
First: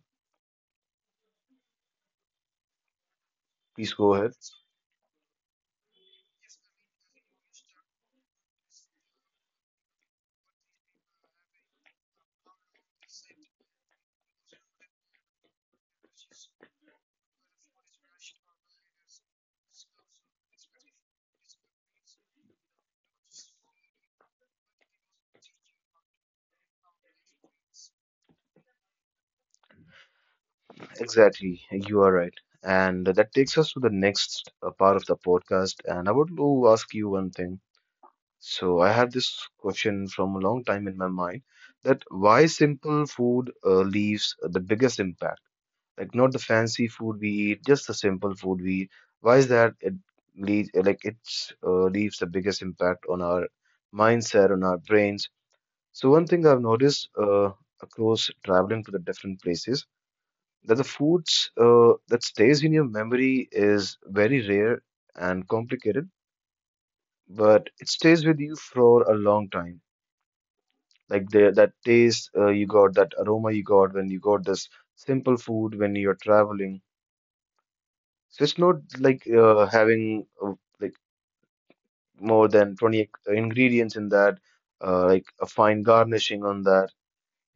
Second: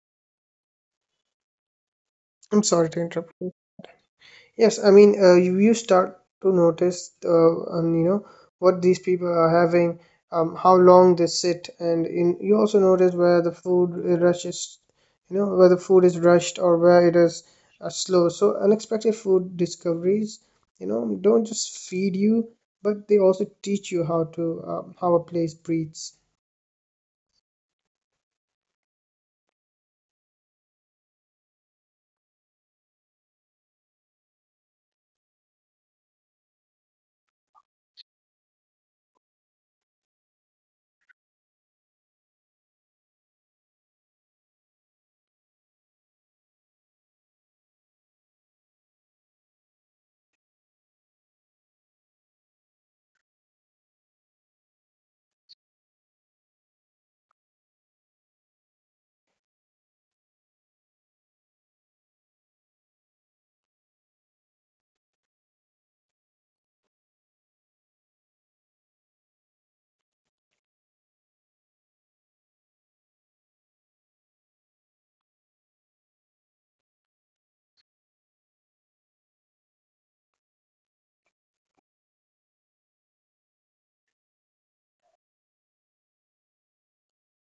S2: I'm sorry to interrupt you.
S1: please go ahead.
S2: Yes, I mean, you, start to notice, and you know, what these people are having, how long they sit, you also notice where the food rushes, you know, where the food is rushed or where it is slow. So unexpected food discoveries, you know, don't just feed you, but they also teach you how to, how a place breathes.
S1: Exactly, you are right. And that takes us to the next part of the podcast. And I would love to ask you one thing. So I have this question from a long time in my mind that why simple food leaves the biggest impact? Like not the fancy food we eat, just the simple food we eat. Why is that it leaves like it's leaves the biggest impact on our mindset, on our brains? So one thing I've noticed across traveling to the different places that the foods that stays in your memory is very rare and complicated, but it stays with you for a long time like the that taste you got, that aroma you got when you got this simple food when you're traveling. So it's not like having like more than 20 ingredients in that, like a fine garnishing on that,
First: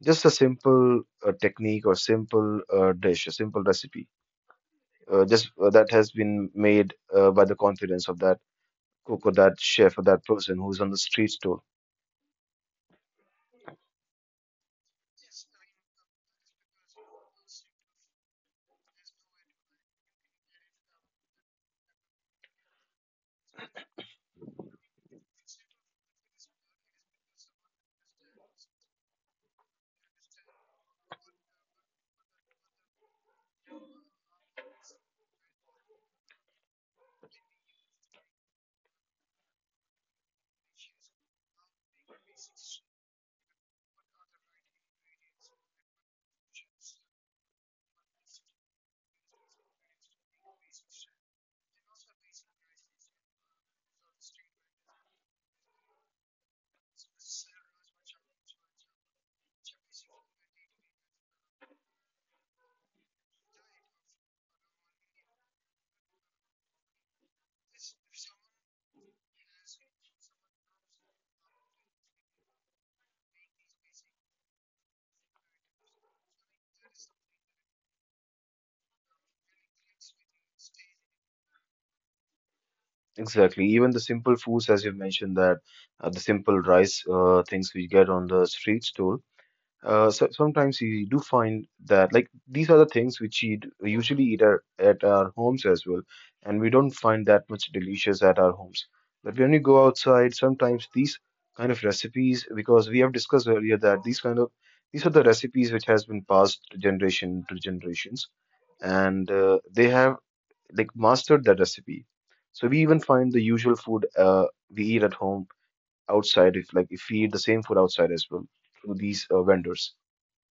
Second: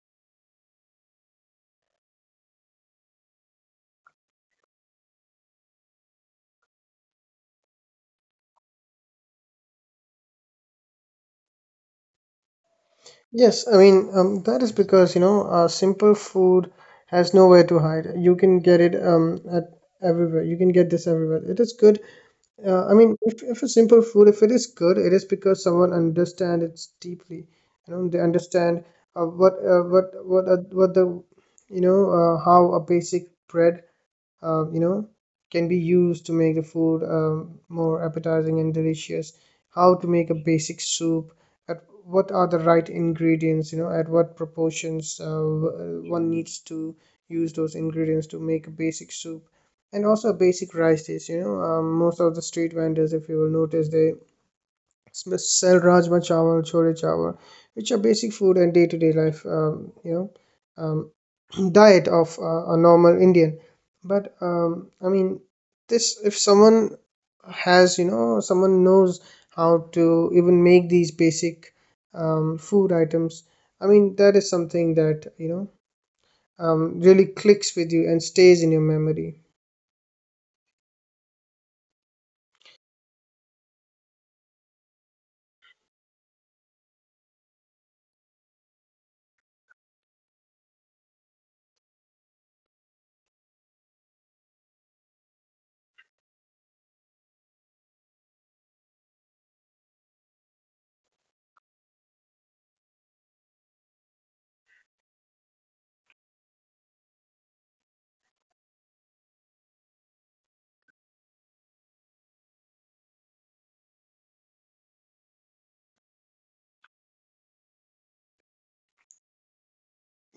S1: just a simple technique or simple dish, a simple recipe just that has been made by the confidence of that cook or that chef or that person who's on the street stall.
S2: Yes, I mean, that is because, you know, simple food has nowhere to hide. You can get it, at everywhere. You can get this everywhere. It is good. I mean, if a simple food, if it is good, it is because someone understands it deeply. You know, they understand what the, you know, how a basic bread, uh, you know can be used to make the food, more appetizing and delicious. How to make a basic soup at, what are the right ingredients, you know, at what proportions one needs to use those ingredients to make a basic soup, and also a basic rice dish. You know, most of the street vendors, if you will notice, they sell rajma chawal, chole chawal, which are basic food and day-to-day life, um, diet of a normal Indian. But I mean, this if someone has, you know, someone knows how to even make these basic, food items, I mean, that is something that, you know, really clicks with you and stays in your memory.
S1: Exactly. Even the simple foods, as you mentioned, that the simple rice things we get on the street stall. So sometimes you do find that like these are the things which we usually eat at our homes as well, and we don't find that much delicious at our homes. But when you go outside, sometimes these kind of recipes, because we have discussed earlier that these kind of these are the recipes which has been passed generation to generations, and they have like mastered that recipe. So we even find the usual food we eat at home outside, if like if we eat the same food outside as well through these vendors.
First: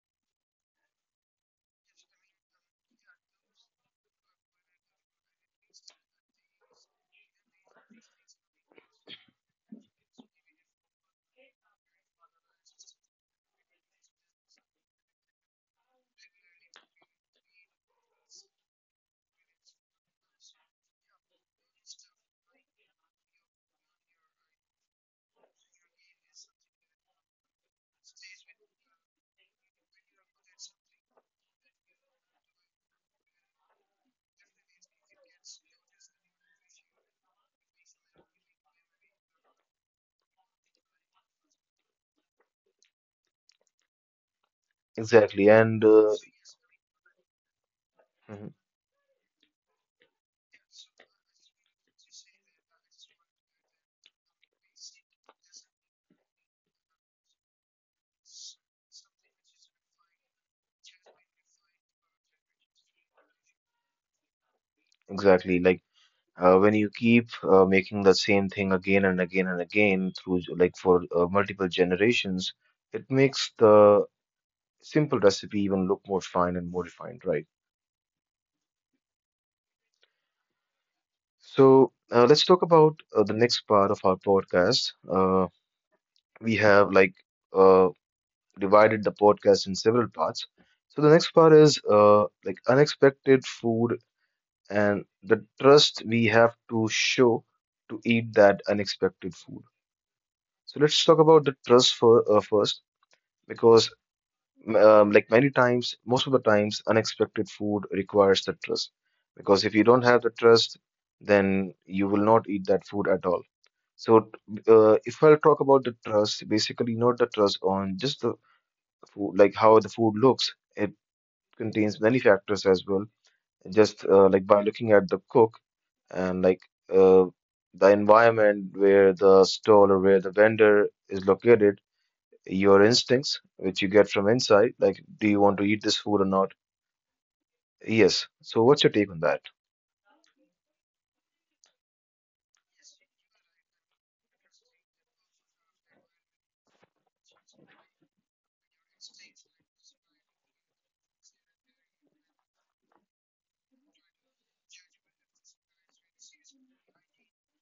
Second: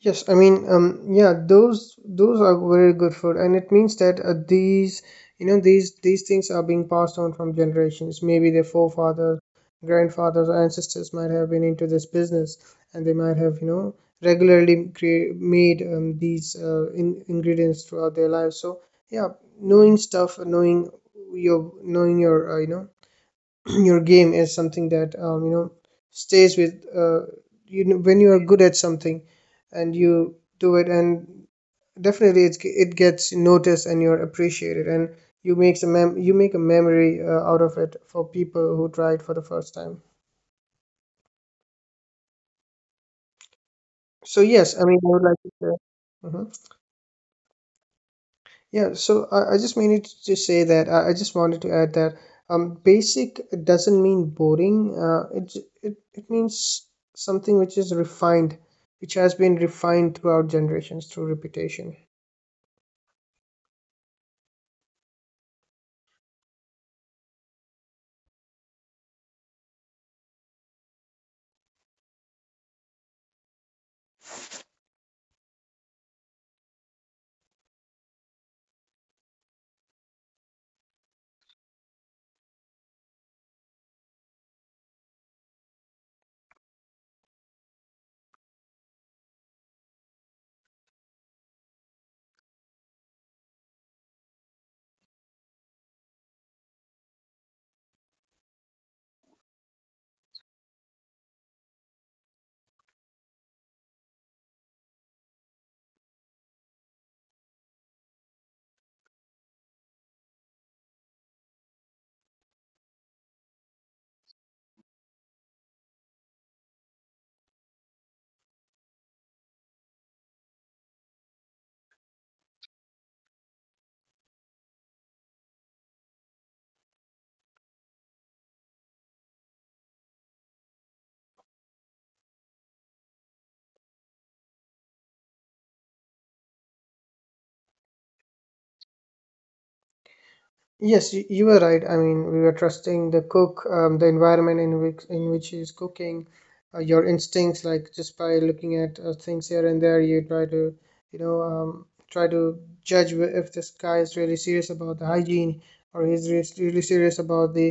S2: Yes, I mean, yeah, those are very good food, and it means that these, you know, these things are being passed on from generations. Maybe their forefathers, grandfathers, or ancestors might have been into this business, and they might have, you know, regularly made, these, ingredients throughout their lives. So yeah, knowing your knowing your, your game is something that, stays with, when you are good at something and you do it, and definitely it gets noticed and you're appreciated, and you you make a memory out of it for people who try it for the first time. So yes, I mean, I would like
S1: Exactly,
S2: to share.
S1: and
S2: Mhm.
S1: mhm.
S2: Yeah, so I just meant to say that I just wanted to add that basic doesn't mean boring. It it means something which is refined, which has been refined throughout generations through repetition.
S1: Exactly. Like when you keep making the same thing again and again and again through for multiple generations, it makes the simple recipe even look more fine and more refined, right? So let's talk about the next part of our podcast. We have uh, divided the podcast in several parts. So the next part is like unexpected food and the trust we have to show to eat that unexpected food. So let's talk about the trust for first because like many times, most of the times, unexpected food requires the trust because if you don't have the trust, then you will not eat that food at all. So if I'll talk about the trust, basically not the trust on just the food, like how the food looks it. Contains many factors as well. Just like by looking at the cook and uh, the environment where the stall or where the vendor is located, your instincts, which you get from inside, like do you want to eat this food or not? Yes. So what's your take on that?
S2: Yes, you were right. I mean, we were trusting the cook, the environment in which he's cooking, your instincts, like just by looking at things here and there, you try to, you know, try to if this guy is really serious about the hygiene, or he's re really serious about the,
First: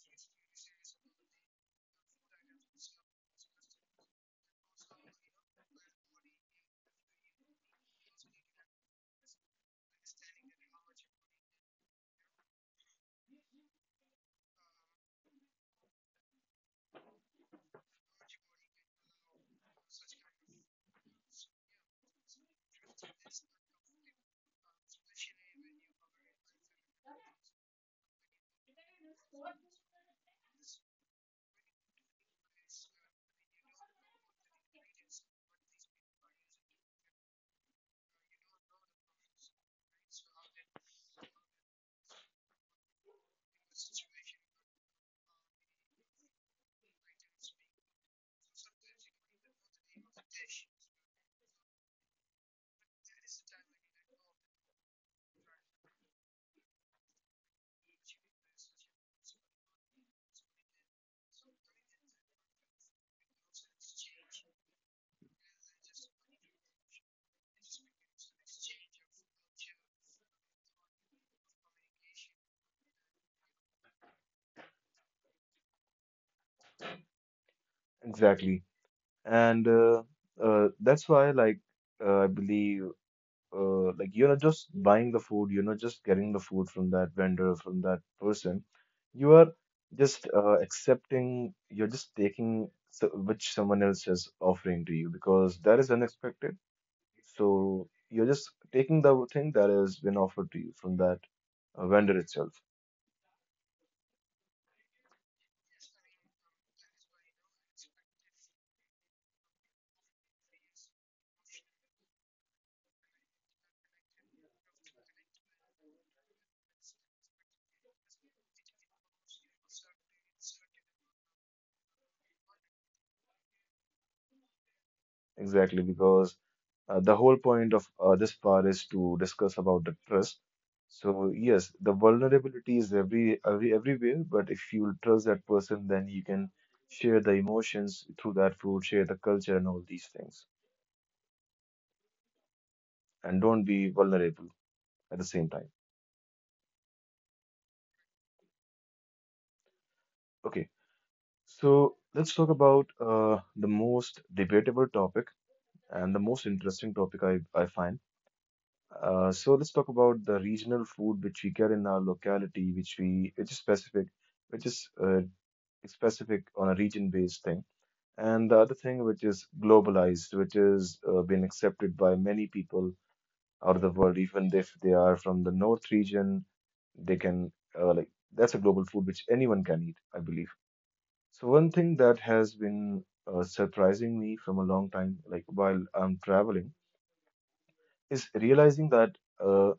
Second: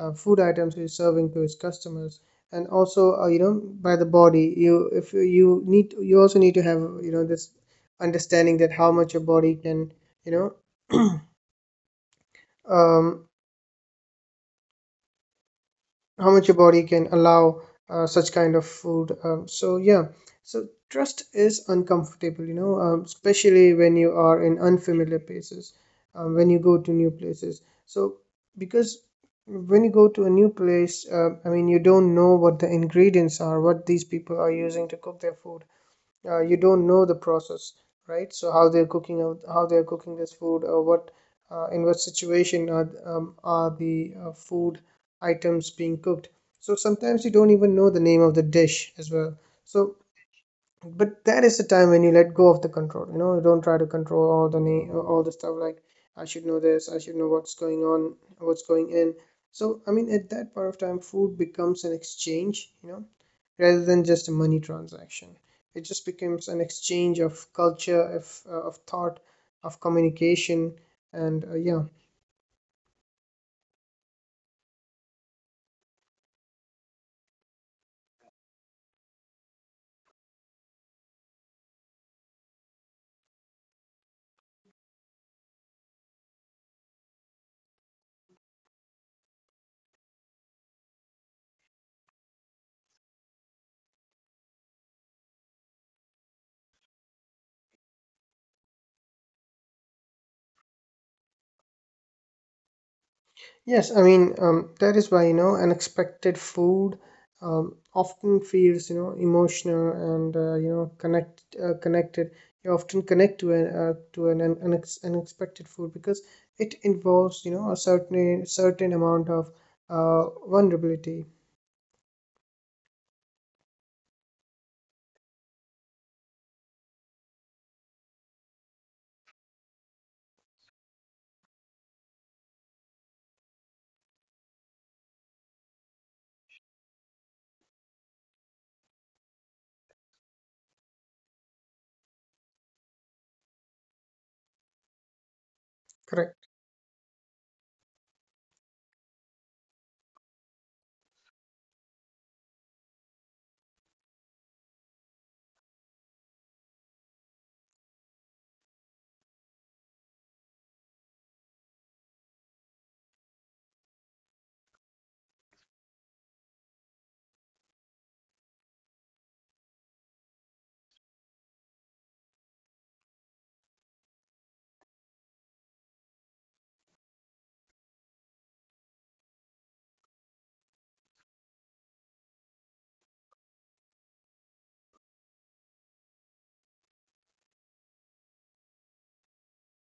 S2: food items he's serving to his customers. And also, you know, by the body, you, if you need, you also need to have, you know, this understanding that how much your body can, you know. Um, how much your body can allow such kind of food. So yeah, so trust is uncomfortable, you know, especially when you are in unfamiliar places, when you go to new places. So because when you go to a new place, I mean, you don't know what the ingredients are, what these people are using to cook their food. You don't know the process, right? So how they're cooking out how they're cooking this food, or what, in what situation are the, food items being cooked. So sometimes you don't even know the name of the dish as well. So, but that is the time when you let go of the control. You know, you don't try to control all the stuff, like I should know this, I should know what's going on, what's going in. So I mean, at that point of time, food becomes an exchange, you know, rather than just a money transaction. It just becomes an exchange of culture, of, of thought, of communication, and yeah.
S1: Exactly. And that's why, like, I believe like you're not just buying the food, you're not just getting the food from that vendor, from that person. You are just accepting, you're just taking so, which someone else is offering to you because that is unexpected. So you're just taking the thing that has been offered to you from that vendor itself.
S2: Yes, I mean, that is why, you know, unexpected food, often feels, you know, emotional and, you know, connected. You often connect to an unexpected food because it involves, you know, a certain amount of, vulnerability.
S1: Exactly, because the whole point of this part is to discuss about the trust. So yes, the vulnerability is everywhere, but if you trust that person, then you can share the emotions through that food, share the culture and all these things, and don't be vulnerable at the same time.
S2: Correct.
S1: Okay, so let's talk about the most debatable topic and the most interesting topic I find. So let's talk about the regional food which we get in our locality, which we which is specific on a region-based thing. And the other thing which is globalized, which is been accepted by many people out of the world, even if they are from the north region, they can like that's a global food which anyone can eat, I believe. So one thing that has been surprising me from a long time, like while I'm traveling, is realizing that. uh,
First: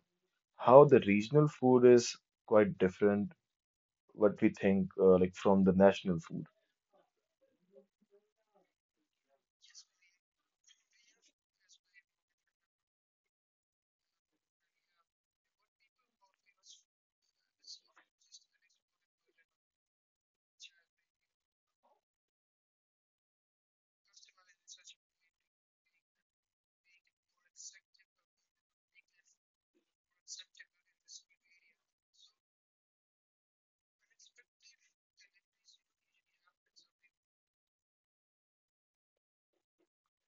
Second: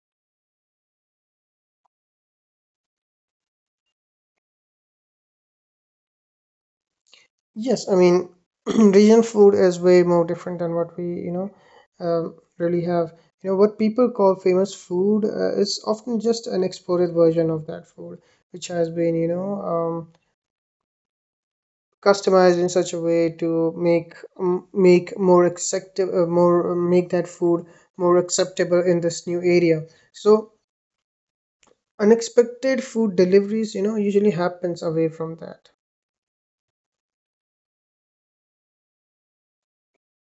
S1: how the regional food is quite different what we think from the national food.
S2: Yes, I mean, regional food is way more different than what we, you know, really have. You know, what people call famous food is often just an exported version of that food, which has been, you know, customized in such a way to make, make more acceptable, more make that food more acceptable in this new area. So unexpected food deliveries, you know, usually happens away from that.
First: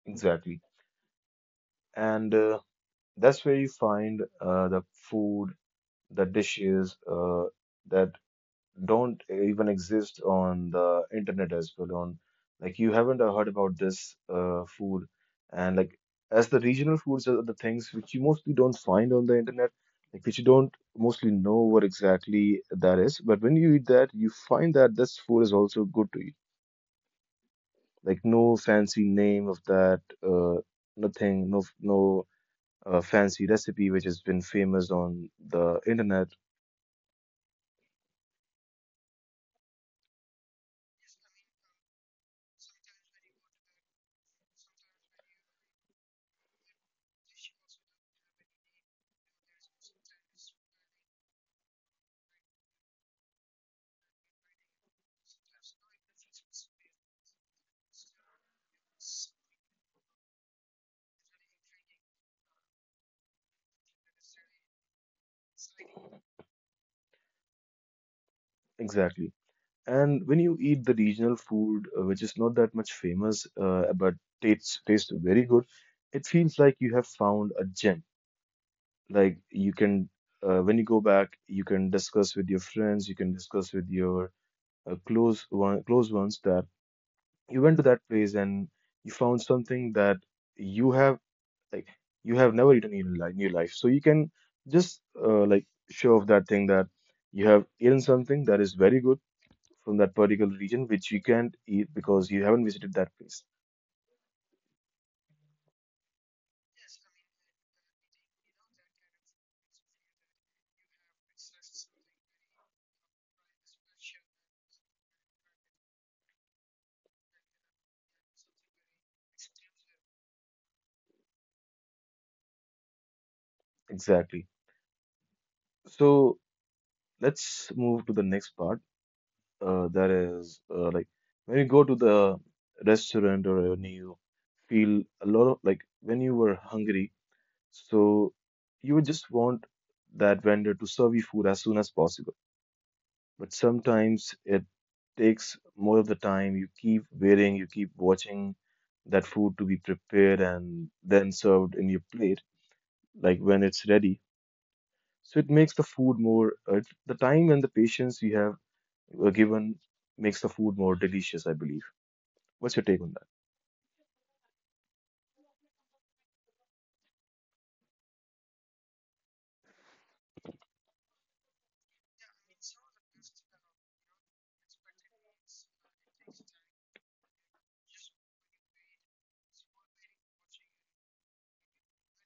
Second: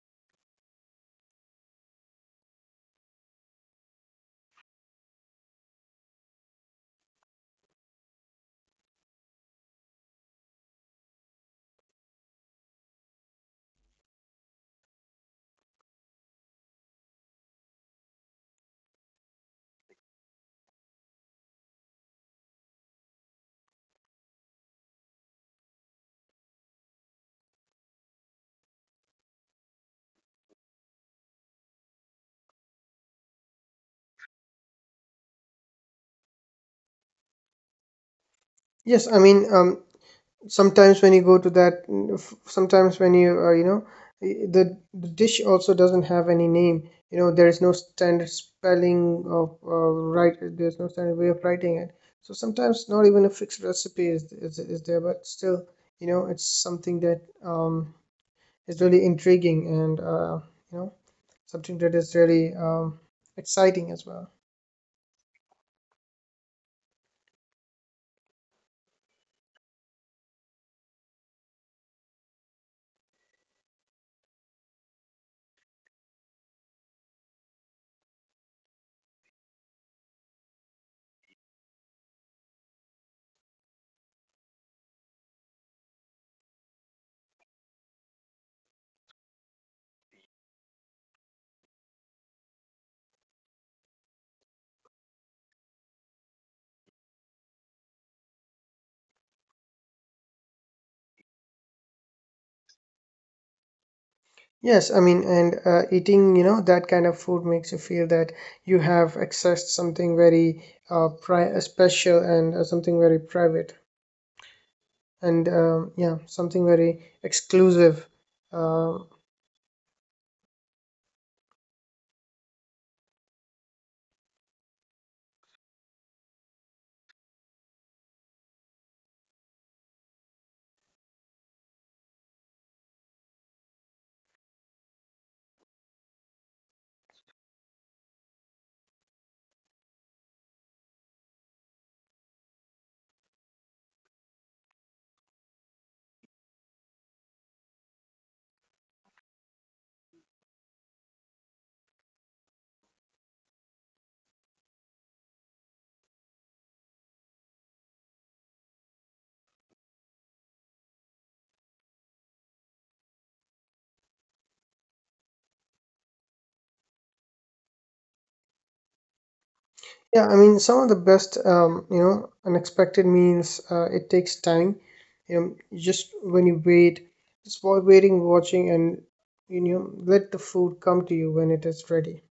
S1: Exactly. And that's where you find food the dishes that don't even exist on the internet as well on Like you haven't heard about this food, and as the regional foods are the things which you mostly don't find on the internet, like which you don't mostly know what exactly that is, but when you eat that you find that this food is also good to eat. Like no fancy name of that, uh, nothing, no fancy recipe which has been famous on the internet.
S2: Yes, I mean, sometimes when you go to that sometimes when you you know, the dish also doesn't have any name. You know, there is no standard spelling of, right, there's no standard way of writing it. So sometimes not even a fixed recipe is there, but still, you know, it's something that is really intriguing, and you know, something that is really exciting as well.
S1: Exactly. And when you eat the regional food, which is not that much famous, but tastes very good, it feels like you have found a gem. Like you can, when you go back, you can discuss with your friends, you can discuss with your close ones that you went to that place and you found something that you have, like you have never eaten in your in your life, so you can just uh, like show off that thing, that you have eaten something that is very good from that particular region which you can't eat because you haven't visited that place.
S2: Yes, I mean, and eating, you know, that kind of food makes you feel that you have accessed something very, special, and something very private, and yeah, something very exclusive. Um
S1: Exactly. So let's move to the next part, that is when you go to the restaurant, or when you feel a lot of, like, when you were hungry, so you would just want that vendor to serve you food as soon as possible, but sometimes it takes more of the time. You keep waiting, you keep watching that food to be prepared and then served in your plate, like when it's ready. So it makes the food more, the time and the patience you have given makes the food more delicious, I believe. What's your take on that?
S2: yeah, I mean, some of the best, you know, unexpected meals, it takes time. You know, just when you wait, just while waiting, watching, and you know, let the food come to you when it is ready.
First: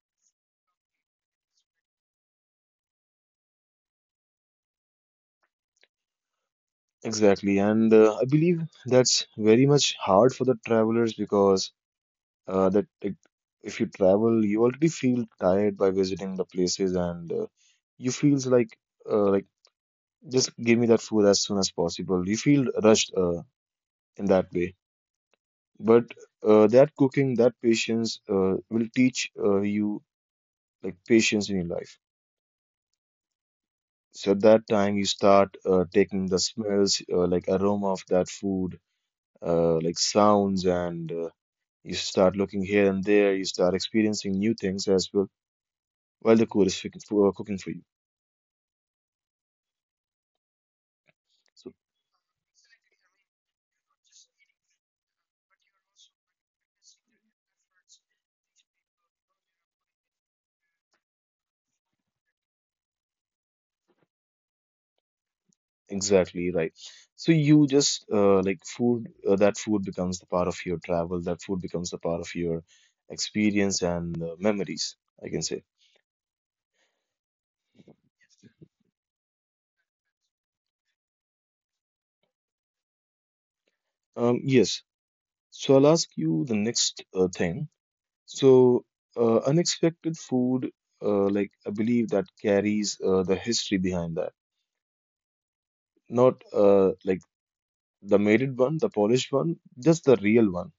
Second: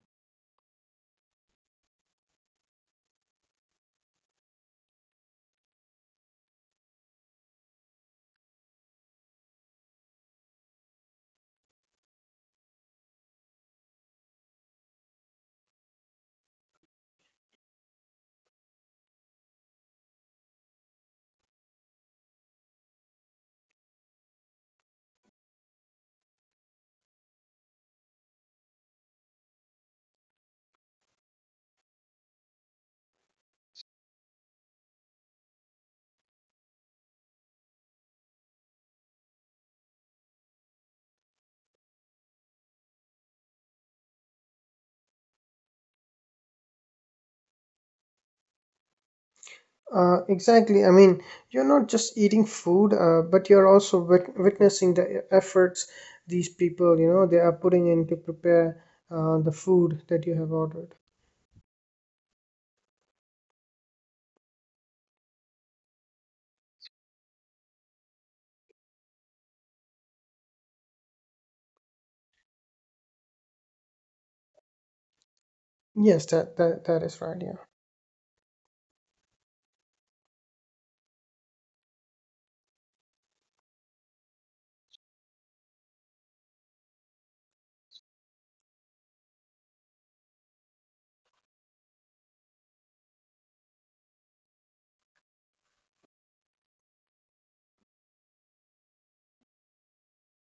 S1: Exactly. And I believe that's very much hard for the travelers, because that, like, if you travel, you already feel tired by visiting the places, and you feels like uh, like just give me that food as soon as possible. You feel rushed in that way. But that cooking, that patience will teach you, like, patience in your life. So at that time, you start taking the smells, like aroma of that food, like sounds, and you start looking here and there. You start experiencing new things as well while the cook is cooking for you.
S2: Exactly. I mean, you're
S1: So
S2: not just eating food, but you're also witnessing the efforts these people, you know, they are putting in to prepare, the food that you have ordered.
S1: exactly right. So you just that food becomes the part of your travel, that food becomes the part of your experience and memories, I can say.
S2: Yes, that is right. Yeah.
S1: Yes. So I'll ask you the next thing. So unexpected food, I believe that carries the history behind that, not the made one, the polished one, just the real one,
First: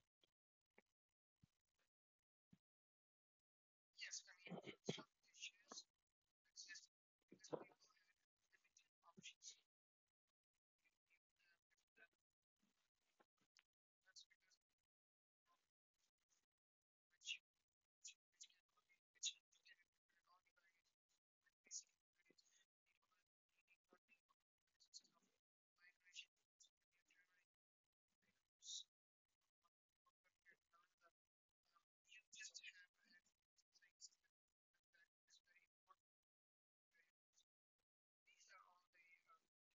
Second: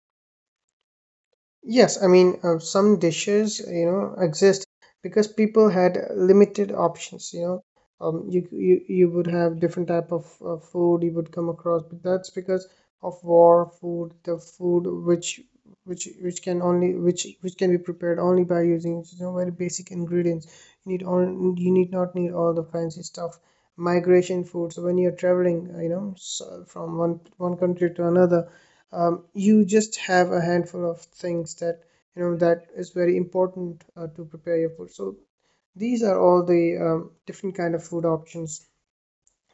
S2: Yes, I mean, some dishes, you know, exist because people had limited options, you know. You, you would have different type of, food you would come across, but that's because of war food, the food which can only, which can be prepared only by using, you know, very basic ingredients. You need all you need not need all the fancy stuff. Migration food. So when you're traveling, you know, so from one country to another, you just have a handful of things that, you know, that is very important to prepare your food. So these are all the, different kind of food options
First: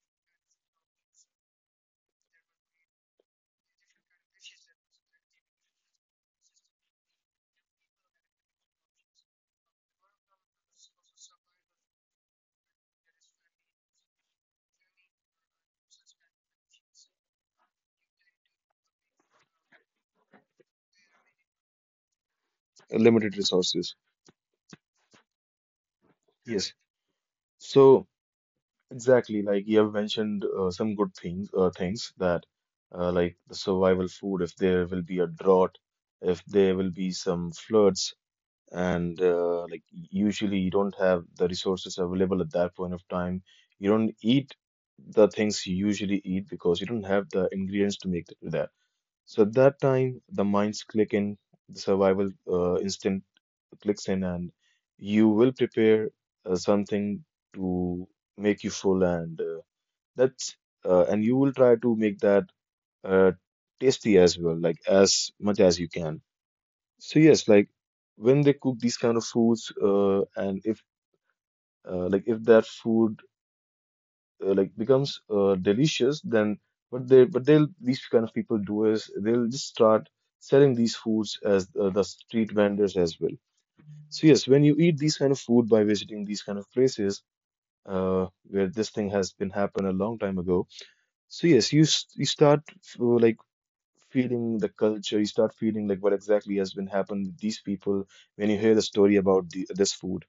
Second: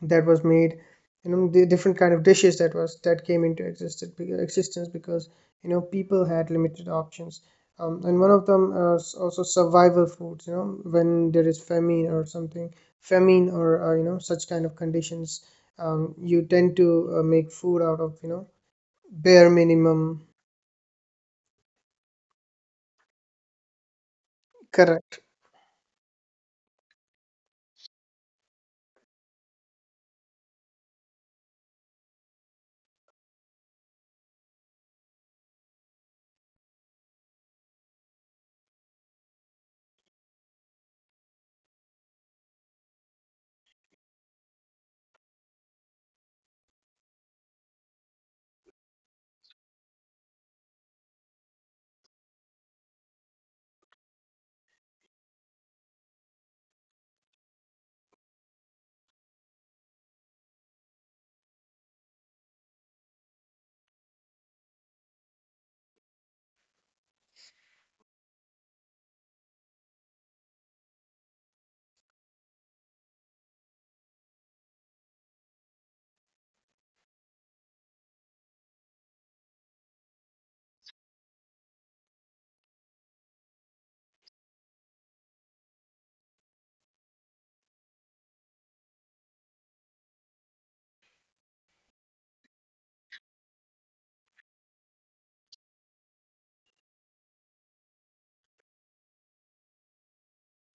S2: that was made, you know, the different kind of dishes that was that came existence because, you know, people had limited options. And one of them is also survival foods. You know, when there is famine or something, famine or you know, such kind of conditions, you tend to make food out of, you know, bare minimum.
S1: limited resources.
S2: Correct.
S1: Yes. So exactly, like you have mentioned some good things, things that the survival food, if there will be a drought, if there will be some floods, and usually you don't have the resources available at that point of time. You don't eat the things you usually eat because you don't have the ingredients to make that. So at that time, the minds click in, the survival instinct clicks in, and you will prepare something to make you full, and that's and you will try to make that uh, tasty as well, like as much as you can. So yes, like when they cook these kind of foods, and if if that food becomes delicious, then what they'll these kind of people do is they'll just start selling these foods as the street vendors as well. So yes, when you eat these kind of food by visiting these kind of places where this thing has been happened a long time ago, so yes, you start uh, like feeling the culture, you start feeling like what exactly has been happened with these people when you hear the story about this food.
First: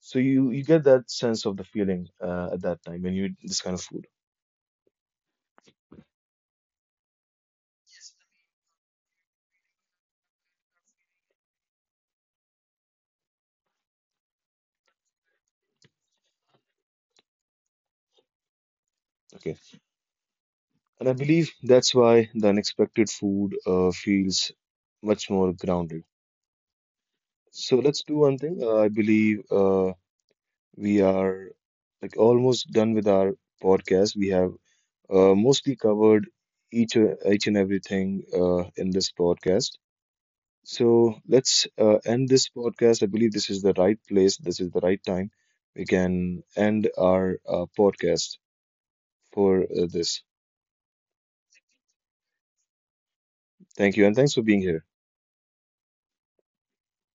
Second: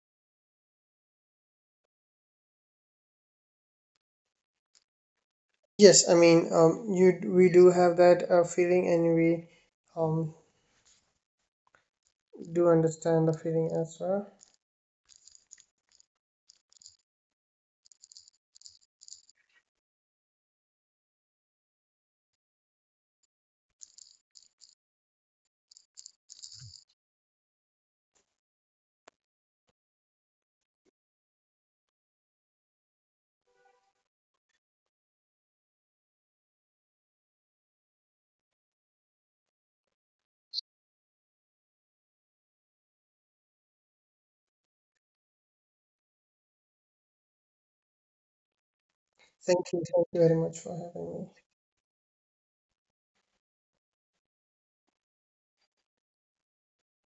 S1: So you get that sense of the feeling at that time when you eat this kind of food.
S2: Yes, I mean, you, we do have that feeling, and we um do understand the feeling as well.
S1: Okay. And I believe that's why the unexpected food feels much more grounded. So let's do one thing. I believe we are, like, almost done with our podcast. We have mostly covered each and everything in this podcast. So let's end this podcast. I believe this is the right place. This is the right time. We can end our podcast for
S2: Thank you
S1: this.
S2: very much for having me.
S1: Thank you, and thanks for being here.